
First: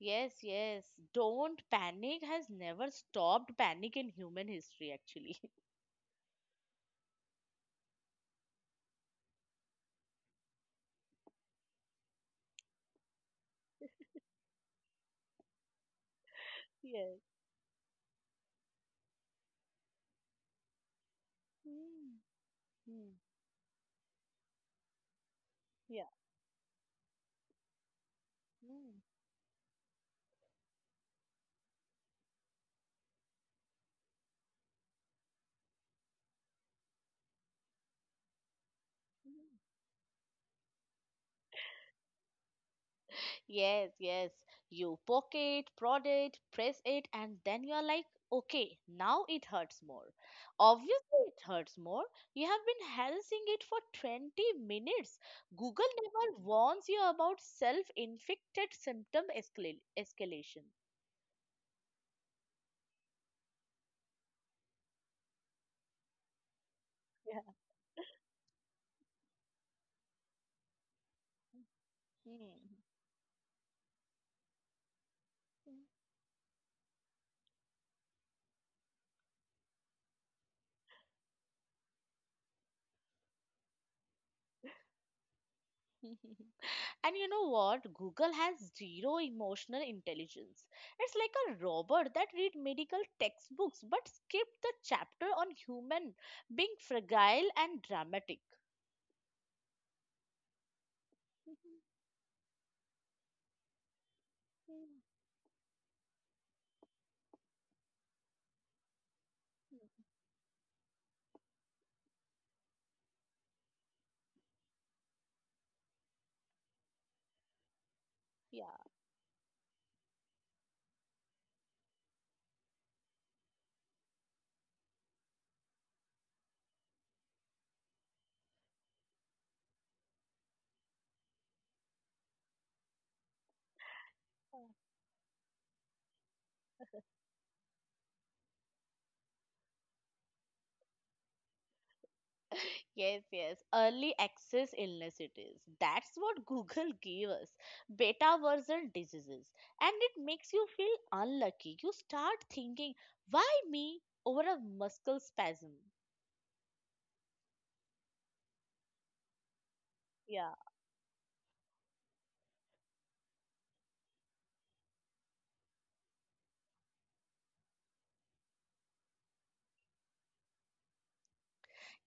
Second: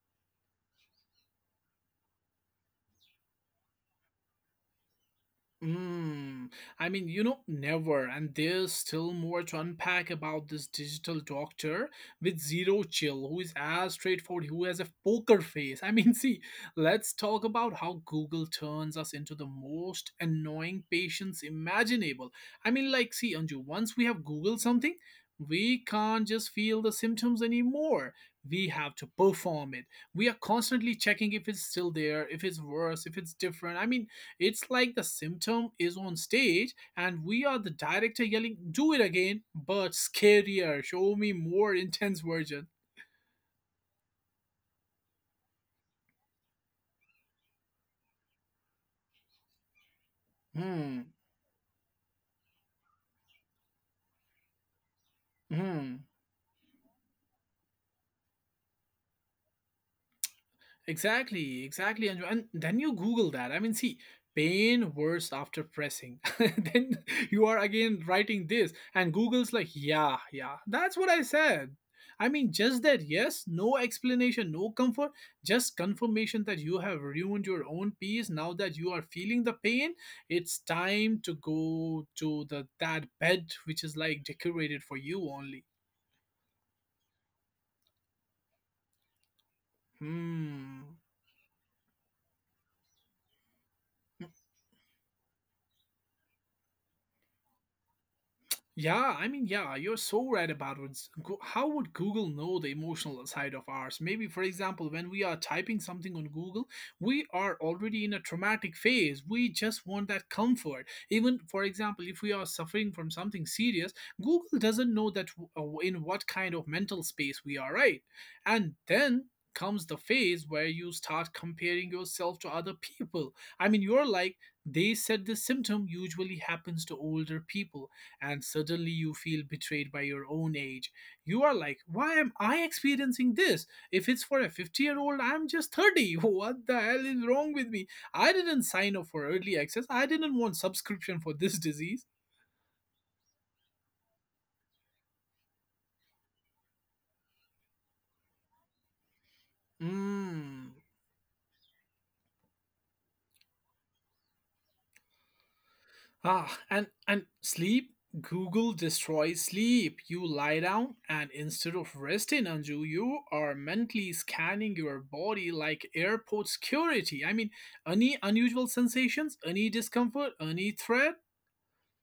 B: Yes, yes, don't panic has never stopped panic in human history, actually.
A: Mm, I mean, never. And there's still more to unpack about this digital doctor with zero chill, who is as straightforward, who has a poker face. I mean, see, let's
B: Yes.
A: talk about how Google turns us into the most annoying patients
B: Mm,
A: imaginable. I mean,
B: mm,
A: like, see, Anju, once we have Googled something, we
B: yeah.
A: can't just feel the symptoms anymore. We
B: Mm,
A: have to perform it. We are constantly checking if it's still there, if it's worse, if it's different. I mean, it's like the symptom is on stage and we are the director yelling, do it again,
B: mm.
A: but scarier, show me more intense version.
B: Yes, yes. You poke it, prod it, press it, and then you're like, okay, now it hurts more.
A: Hmm,
B: Obviously, it hurts more. You have been harassing it for 20 minutes. Google
A: hmm.
B: never warns you about self inflicted symptom escalation.
A: Exactly, exactly, and then you Google that. I mean, see, pain worse after pressing. Then
B: Yeah.
A: you are again writing this, and Google's like, yeah, yeah, that's what I said. I mean, just that, yes, no explanation, no comfort, just confirmation that you have ruined your own peace. Now that you are feeling the pain, it's time to go to the that bed which is like decorated for you only.
B: Hmm. And you know what? Google has zero emotional intelligence.
A: Hmm.
B: It's like a robot that read medical textbooks but skip the chapter on human being fragile and dramatic.
A: Yeah, I mean, yeah, you're so right about it. How would Google know the emotional side of ours? Maybe, for example, when we are typing something on Google, we are already in a traumatic phase. We just want that comfort. Even, for example, if we are suffering from something serious, Google doesn't know that in what kind of mental space we are, right?
B: yeah.
A: And then comes the phase where you start comparing yourself to other people. I mean, you're like, they said this symptom usually happens to older people and suddenly you feel betrayed by your own age. You are like, why am I experiencing this? If it's for a 50-year-old, I'm just 30. What the hell is wrong with me? I didn't sign up for early access. I didn't want subscription for this disease.
B: Yes, yes. Early access illness it is. That's what Google gave us. Beta version diseases. And it makes you
A: Mm,
B: feel unlucky. You start thinking, why me over a muscle spasm?
A: ah, and sleep. Google destroys sleep. You
B: Yeah.
A: lie down, and instead of resting, Anju, you are mentally scanning your body like airport security. I mean, any unusual sensations, any discomfort, any threat.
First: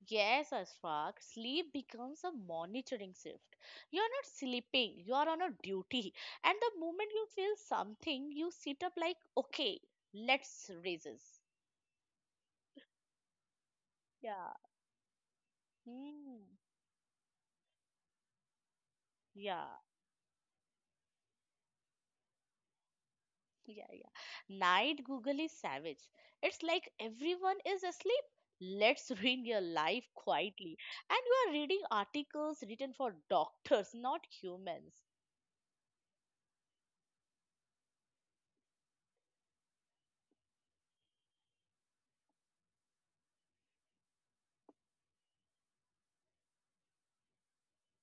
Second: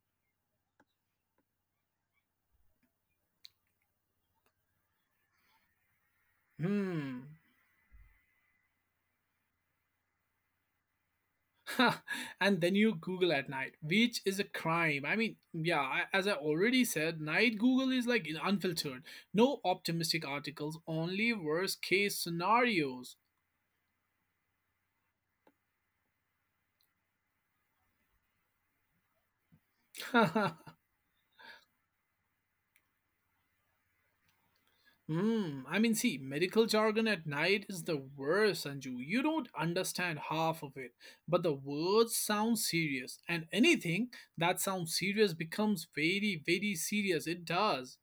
B: Yes, Ashfaq, sleep becomes a monitoring shift. You're not sleeping, you're on a duty. And the moment
A: Hmm.
B: you feel something, you sit up like, okay, let's raise this.
A: And then you Google at night, which is a
B: Yeah.
A: crime. I mean, yeah, I, as I
B: Hmm.
A: already said, night Google is like unfiltered. No
B: Yeah.
A: optimistic articles, only worst case scenarios.
B: Yeah, yeah. Night Google is savage. It's like everyone is asleep. Let's ruin your life quietly. And you are reading articles written for doctors, not humans.
A: Hmm. I mean, see, medical jargon at night is the worst, Sanju. You don't understand half of it, but the words sound serious, and anything that sounds serious becomes very, very serious. It does.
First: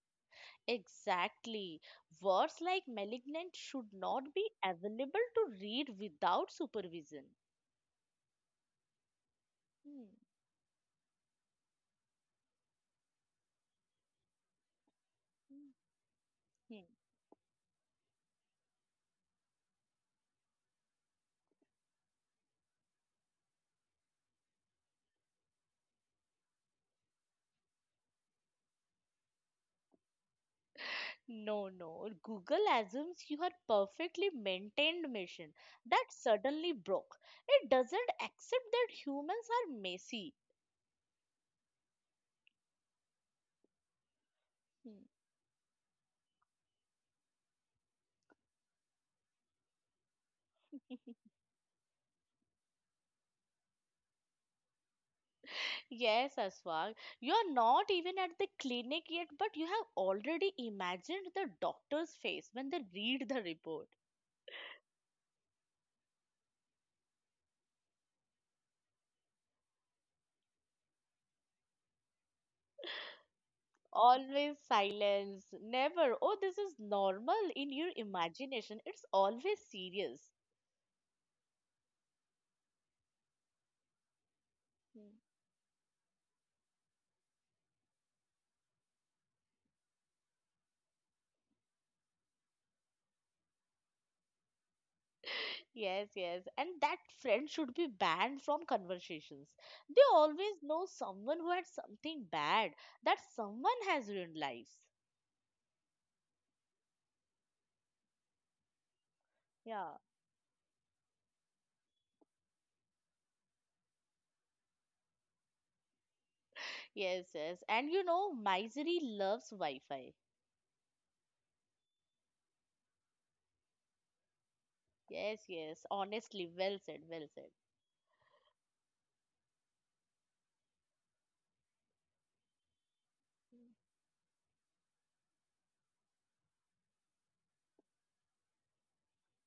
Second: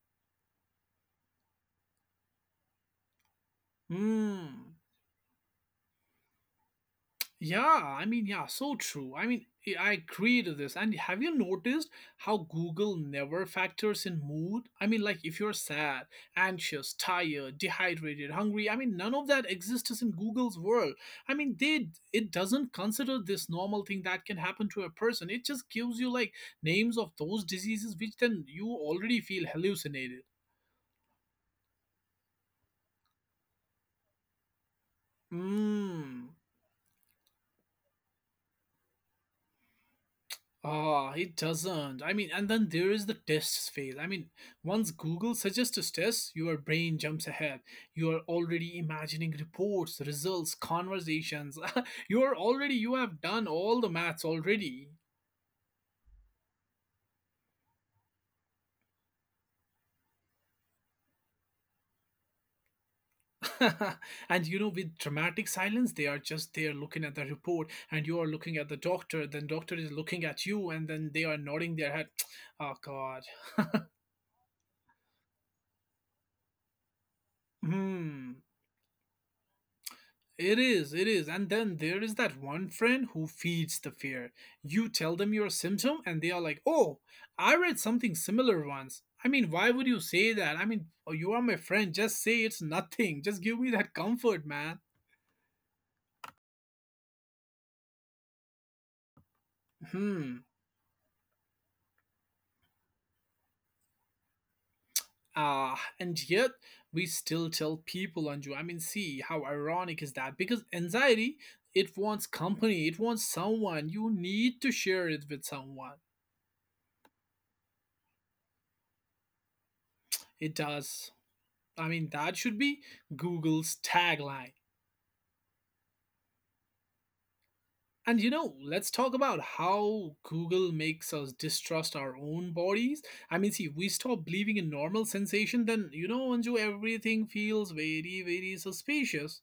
B: Exactly. Words like malignant should not be
A: Hmm.
B: available to read without supervision.
A: Yeah, I mean, yeah, so true. I mean, I
B: Hmm,
A: agree to this. And have you noticed how Google never factors in mood? I mean, like if you're
B: hmm,
A: sad,
B: hmm.
A: anxious, tired, dehydrated, hungry, I mean, none of that exists in Google's world. I mean, they it doesn't consider this normal thing that can happen to a person. It just gives you like names of those diseases which then you already feel hallucinated.
B: No, no. Google assumes you are perfectly maintained machine that
A: Mmm.
B: suddenly broke. It doesn't accept that humans are messy.
A: Ah, he doesn't. I mean, and then there is the tests phase. I mean, once
B: Hmm.
A: Google suggests a test, your brain jumps ahead. You are already imagining reports, results, conversations. You are already, you have done all the maths already.
B: Yes, Aswag, you are not even at the clinic yet, but you have already imagined the doctor's face when they read the report.
A: And with dramatic silence, they are just there looking at the report, and you are looking at the doctor. Then doctor is looking at you, and then they are nodding their head. Oh God.
B: Always silence, never, oh, this is normal in your
A: Hmm.
B: imagination. It's always serious.
A: It is, it is. And then there is that one friend who feeds the fear. You
B: Hmm.
A: tell them your symptom, and they are like, oh, I read something similar once. I mean, why would you say that? I mean, oh, you are my friend. Just say it's nothing. Just give me that comfort, man.
B: Yes, yes. And that friend should be banned from conversations. They
A: Hmm.
B: always know someone who had something bad, that someone has ruined lives.
A: Ah, and yet we still tell people, Anju. I mean, see how
B: Yeah.
A: ironic is that? Because anxiety, it wants company, it wants someone. You need to share it with someone.
B: Yes, yes. And you know, misery loves Wi Fi.
A: It does. I mean, that should be Google's tagline.
B: Yes, yes. Honestly, well said, well said.
A: And let's talk about how Google makes us distrust our own bodies. I mean, see, we stop believing in normal sensation, then, Anju, everything feels very, very suspicious.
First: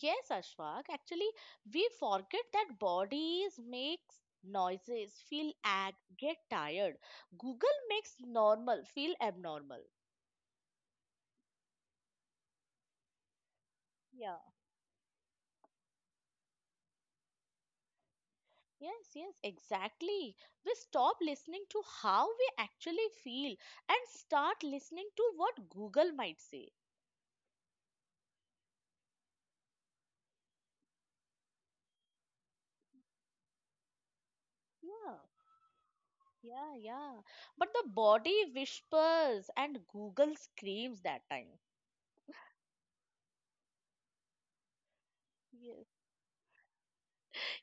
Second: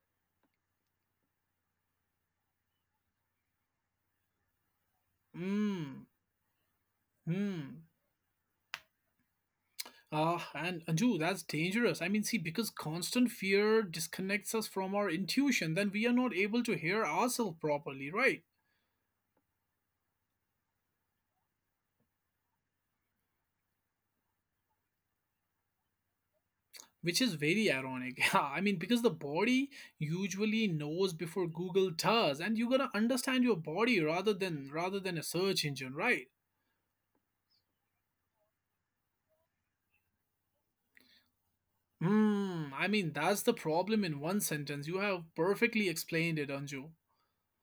B: Yes, Ashfaq. Actually, we forget that bodies makes noises, feel act,
A: Hmm,
B: get tired. Google
A: hmm.
B: makes normal feel abnormal.
A: Ah, and Anju, that's dangerous. I mean, see, because constant fear
B: Yeah.
A: disconnects us from our intuition, then we are not able to hear ourselves properly, right?
B: Yes, yes, exactly. We stop listening to how we actually feel and start listening to what Google might say.
A: Which is very ironic. Yeah, I mean, because the body usually knows before Google does, and you got to understand your body rather than rather
B: Yeah,
A: than a search engine, right?
B: yeah, yeah. But the body whispers and Google screams that time.
A: Hmm. I mean, that's the problem in one sentence. You have
B: Yes,
A: perfectly explained it, Anju.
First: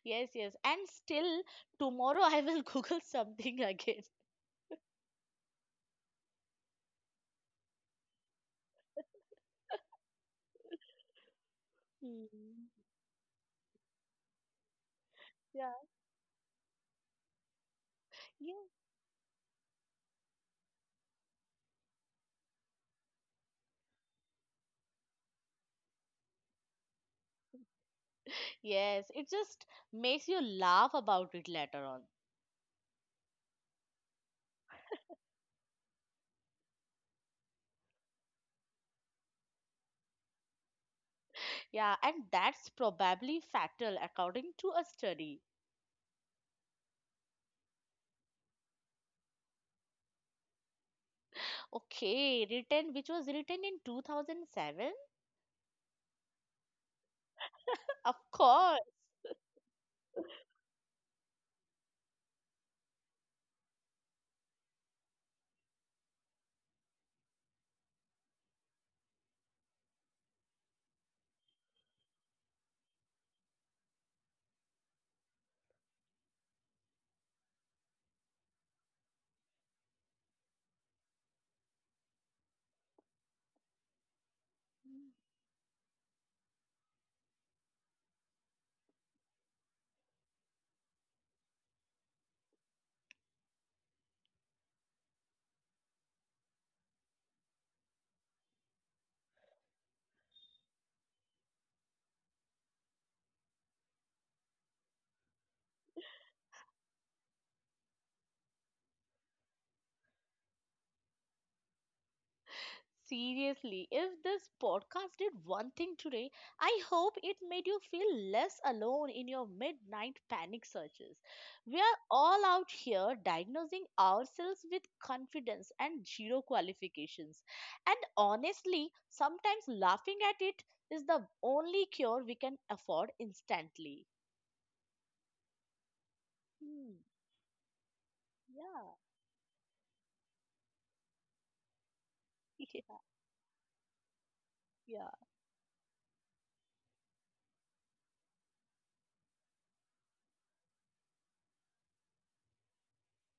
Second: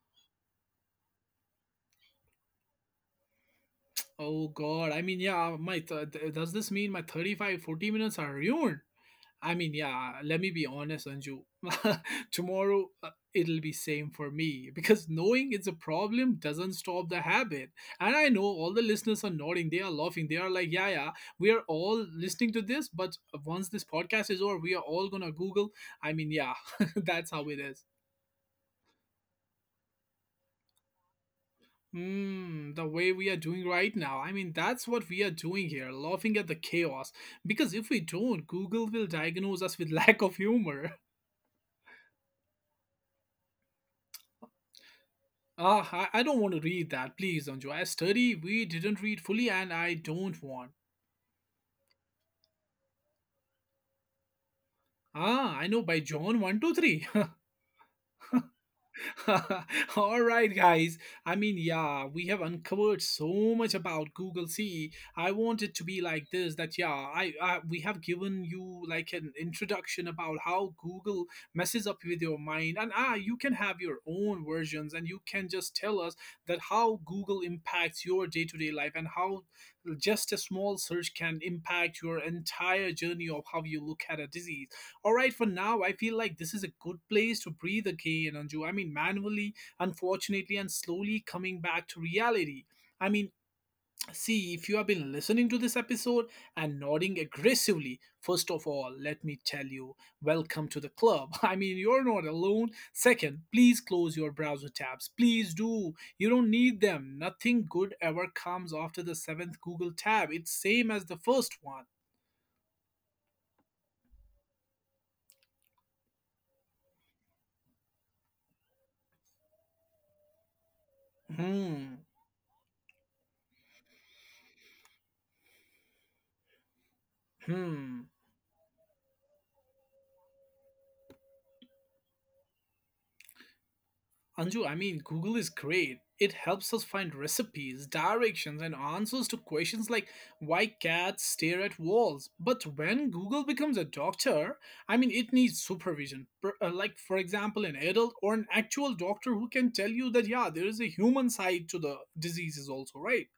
B: yes, yes. And still, tomorrow I will Google something again.
A: Oh God. I mean, yeah. Does this mean my 35, 40 minutes are ruined? I mean, yeah, let me be honest, Anju.
B: Mm.
A: Tomorrow it'll be same for me because knowing it's a
B: Yeah.
A: problem doesn't stop the habit. And I know
B: Yeah.
A: all the listeners are nodding, they are laughing, they are like, yeah, yeah, we are all listening to this, but once this podcast is over, we are all gonna Google. I mean, yeah, that's how it is.
B: Yes, it just makes you laugh about it later on.
A: Mm, the way we are doing right now. I mean, that's what we are doing here, laughing at the chaos. Because if we don't, Google will diagnose us with lack of humor.
B: Yeah, and that's probably factual, according to a study.
A: Ah, I don't want to read that. Please, Anju. I study, we didn't read fully, and I don't want.
B: Okay, written which was written in 2007?
A: Ah, I know by John 123.
B: Of course.
A: All right, guys. I mean, yeah, we have uncovered so much about Google. See, I want it to be like this that, yeah, I we have given you like an introduction about how Google messes up with your mind. And you can have your own versions and you can just tell us that how Google impacts your day to day life and how just a small search can impact your entire journey of how you look at a disease. All right, for now, I feel like this is a good place to breathe again, Anju. I mean, manually, unfortunately, and slowly coming back to reality. I mean, see, if you have been listening to this episode and nodding aggressively, first of all, let me tell you, welcome to the club. I mean, you're not alone. Second, please close your browser tabs. Please do. You don't need them. Nothing good ever comes after the seventh Google tab. It's same as the first one.
B: Seriously, if this podcast did one thing today, I hope it made you feel less alone in your midnight panic searches. We
A: Hmm.
B: are all out here diagnosing ourselves with confidence and zero qualifications. And
A: Hmm.
B: honestly, sometimes laughing at it is the only cure we can afford instantly.
A: Anju, I mean, Google is great. It helps us
B: Hmm,
A: find recipes, directions, and
B: yeah,
A: answers to questions like why cats stare at walls. But
B: yeah,
A: when Google becomes a doctor, I mean,
B: yeah.
A: it needs supervision. Like, for example, an adult or an actual doctor who can tell you that, yeah, there is a human side to the diseases, also, right?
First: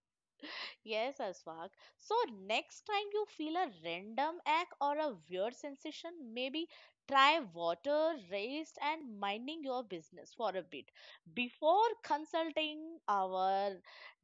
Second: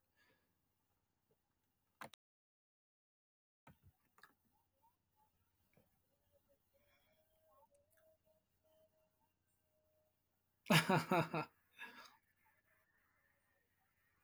B: Yes, Aswag. So next time you feel a random ache or a weird sensation, maybe try water, rest, and minding your business for a bit before consulting our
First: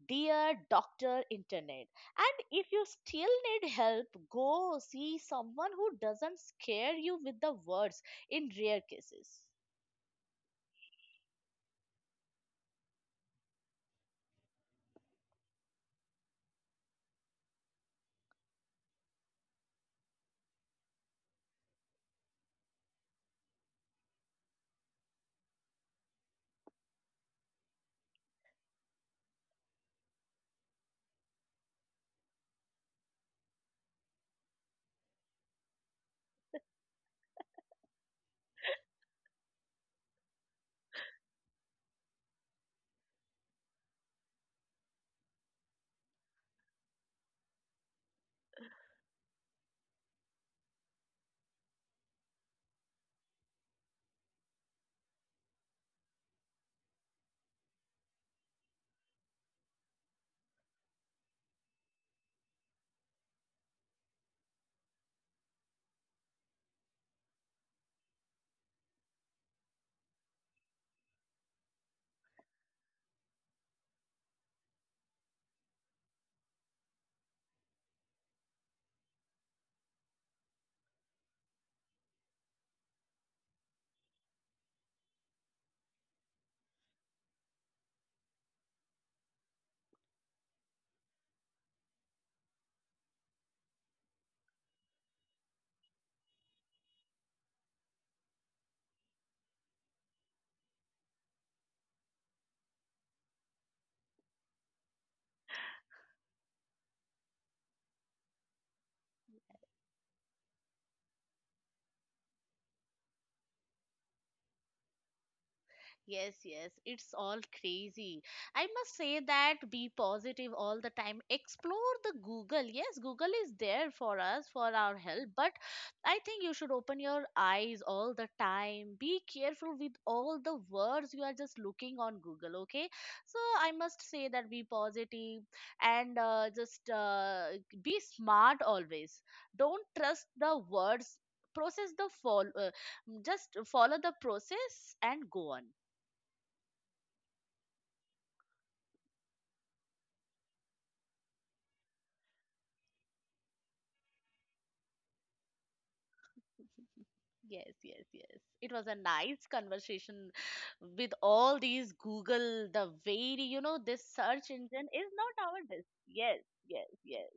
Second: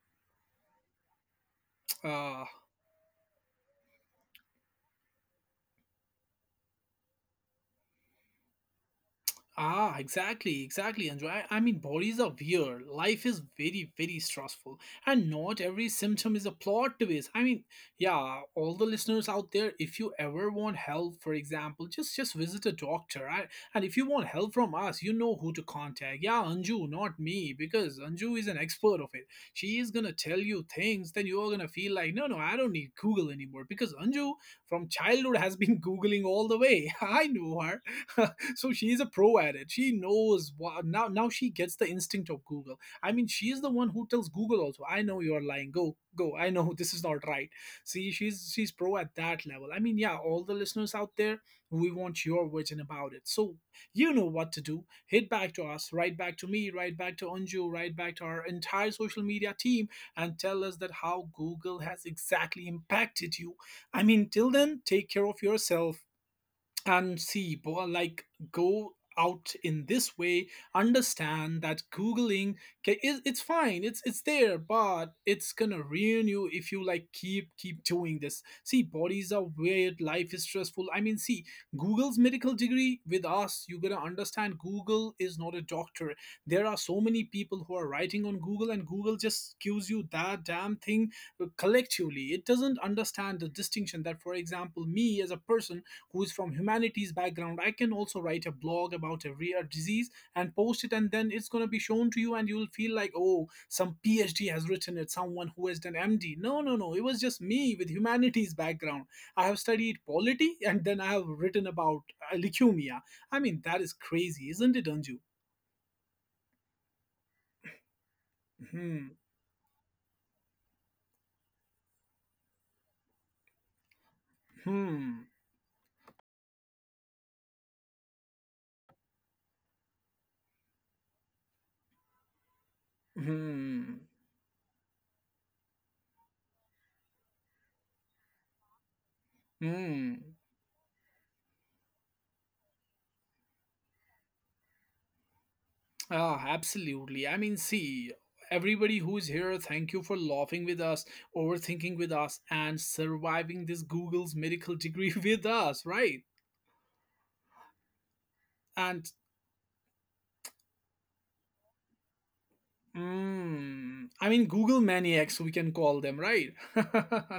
B: dear doctor internet. And
A: Ah,
B: if you still need help, go see someone who doesn't scare you with the words in rare cases.
A: Exactly, exactly, Anju. I mean, bodies are weird. Life is very, very stressful, and not every symptom is a plot twist. I mean, yeah, all the listeners out there, if you ever want help, for example, just visit a doctor. Right? And if you want help from us, you know who to contact. Yeah, Anju, not me, because Anju is an expert of it. She is gonna tell you things that you are gonna feel like, no, no, I don't need Google anymore, because Anju from childhood has been googling all the way. I know her. So she's a pro at it. She knows what. Now she gets the instinct of Google. I mean, she's the one who tells Google also, I know you're lying, go go, I know. This is not right. See, she's pro at that level. I mean, yeah, all the listeners out there, we want your vision about it, so you know what to do. Hit back to us. Write back to me. Write back to Anju. Write back to our entire social media team and tell us that how Google has exactly impacted you. I mean, till then, take care of yourself, and see, like, go out in this way. Understand that googling, it's fine, it's there, but it's gonna ruin you if you like keep doing this. See, bodies are weird, life is stressful, I mean, see, Google's medical degree with us, you gotta understand Google is not a doctor. There are so many people who are writing on Google and Google just gives you that damn thing. Collectively, it doesn't understand the distinction that, for example, me as a person who's from humanities background, I can also write a blog about a rare disease and post it, and then it's going to be shown to you, and you'll feel like, oh, some PhD has written it, someone who has done MD. No, no, no, it was just me with humanities background. I have studied polity, and then I have written about leukemia. I mean, that is crazy, isn't it, Anju?
B: Yes, yes, it's all crazy. I must
A: Hmm.
B: say that be positive all the time. Explore the Google. Yes, Google is there for us, for our
A: Hmm.
B: help, but I think you should open your eyes all the time. Be careful with all the words you are just looking on Google, okay? So I
A: Hmm.
B: must say that be positive and just be smart always. Don't trust
A: Hmm.
B: the words. Process the follow, just follow the process and go on.
A: Ah, absolutely. I mean, see, everybody who's here, thank you for laughing with us, overthinking with us, and surviving this Google's medical degree with us, right?
B: Yes, yes, yes. It was a
A: And
B: nice conversation with all these Google, the very, you know, this
A: I mean,
B: search
A: Google
B: engine is
A: maniacs,
B: not
A: we
B: our
A: can
B: this.
A: call them,
B: Yes,
A: right?
B: yes, yes.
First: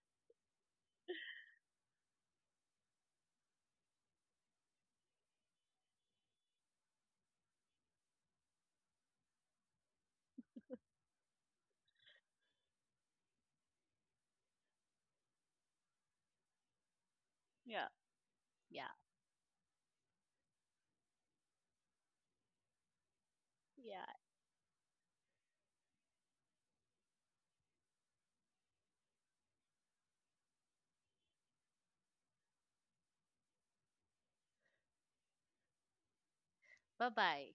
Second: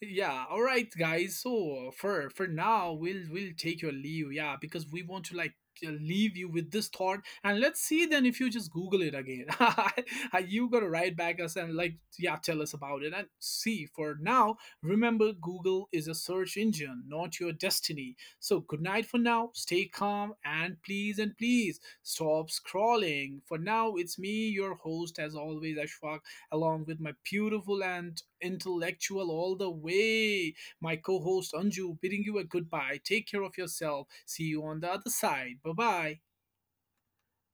A: Yeah. All right, guys. So for now, we'll take your leave. Yeah, because we want to like leave you with this thought, and let's see then if you just Google it again. You gotta write back us and like yeah, tell us about it and see. For now, remember, Google is a search engine, not your
B: Yeah,
A: destiny. So good
B: yeah,
A: night for now. Stay calm and please stop scrolling. For now,
B: yeah.
A: it's me, your host, as always, Ashfaq, along with my beautiful and intellectual all the way, my co host, Anju, bidding you a goodbye. Take care of yourself. See you on the other side. Bye bye.
B: Bye bye.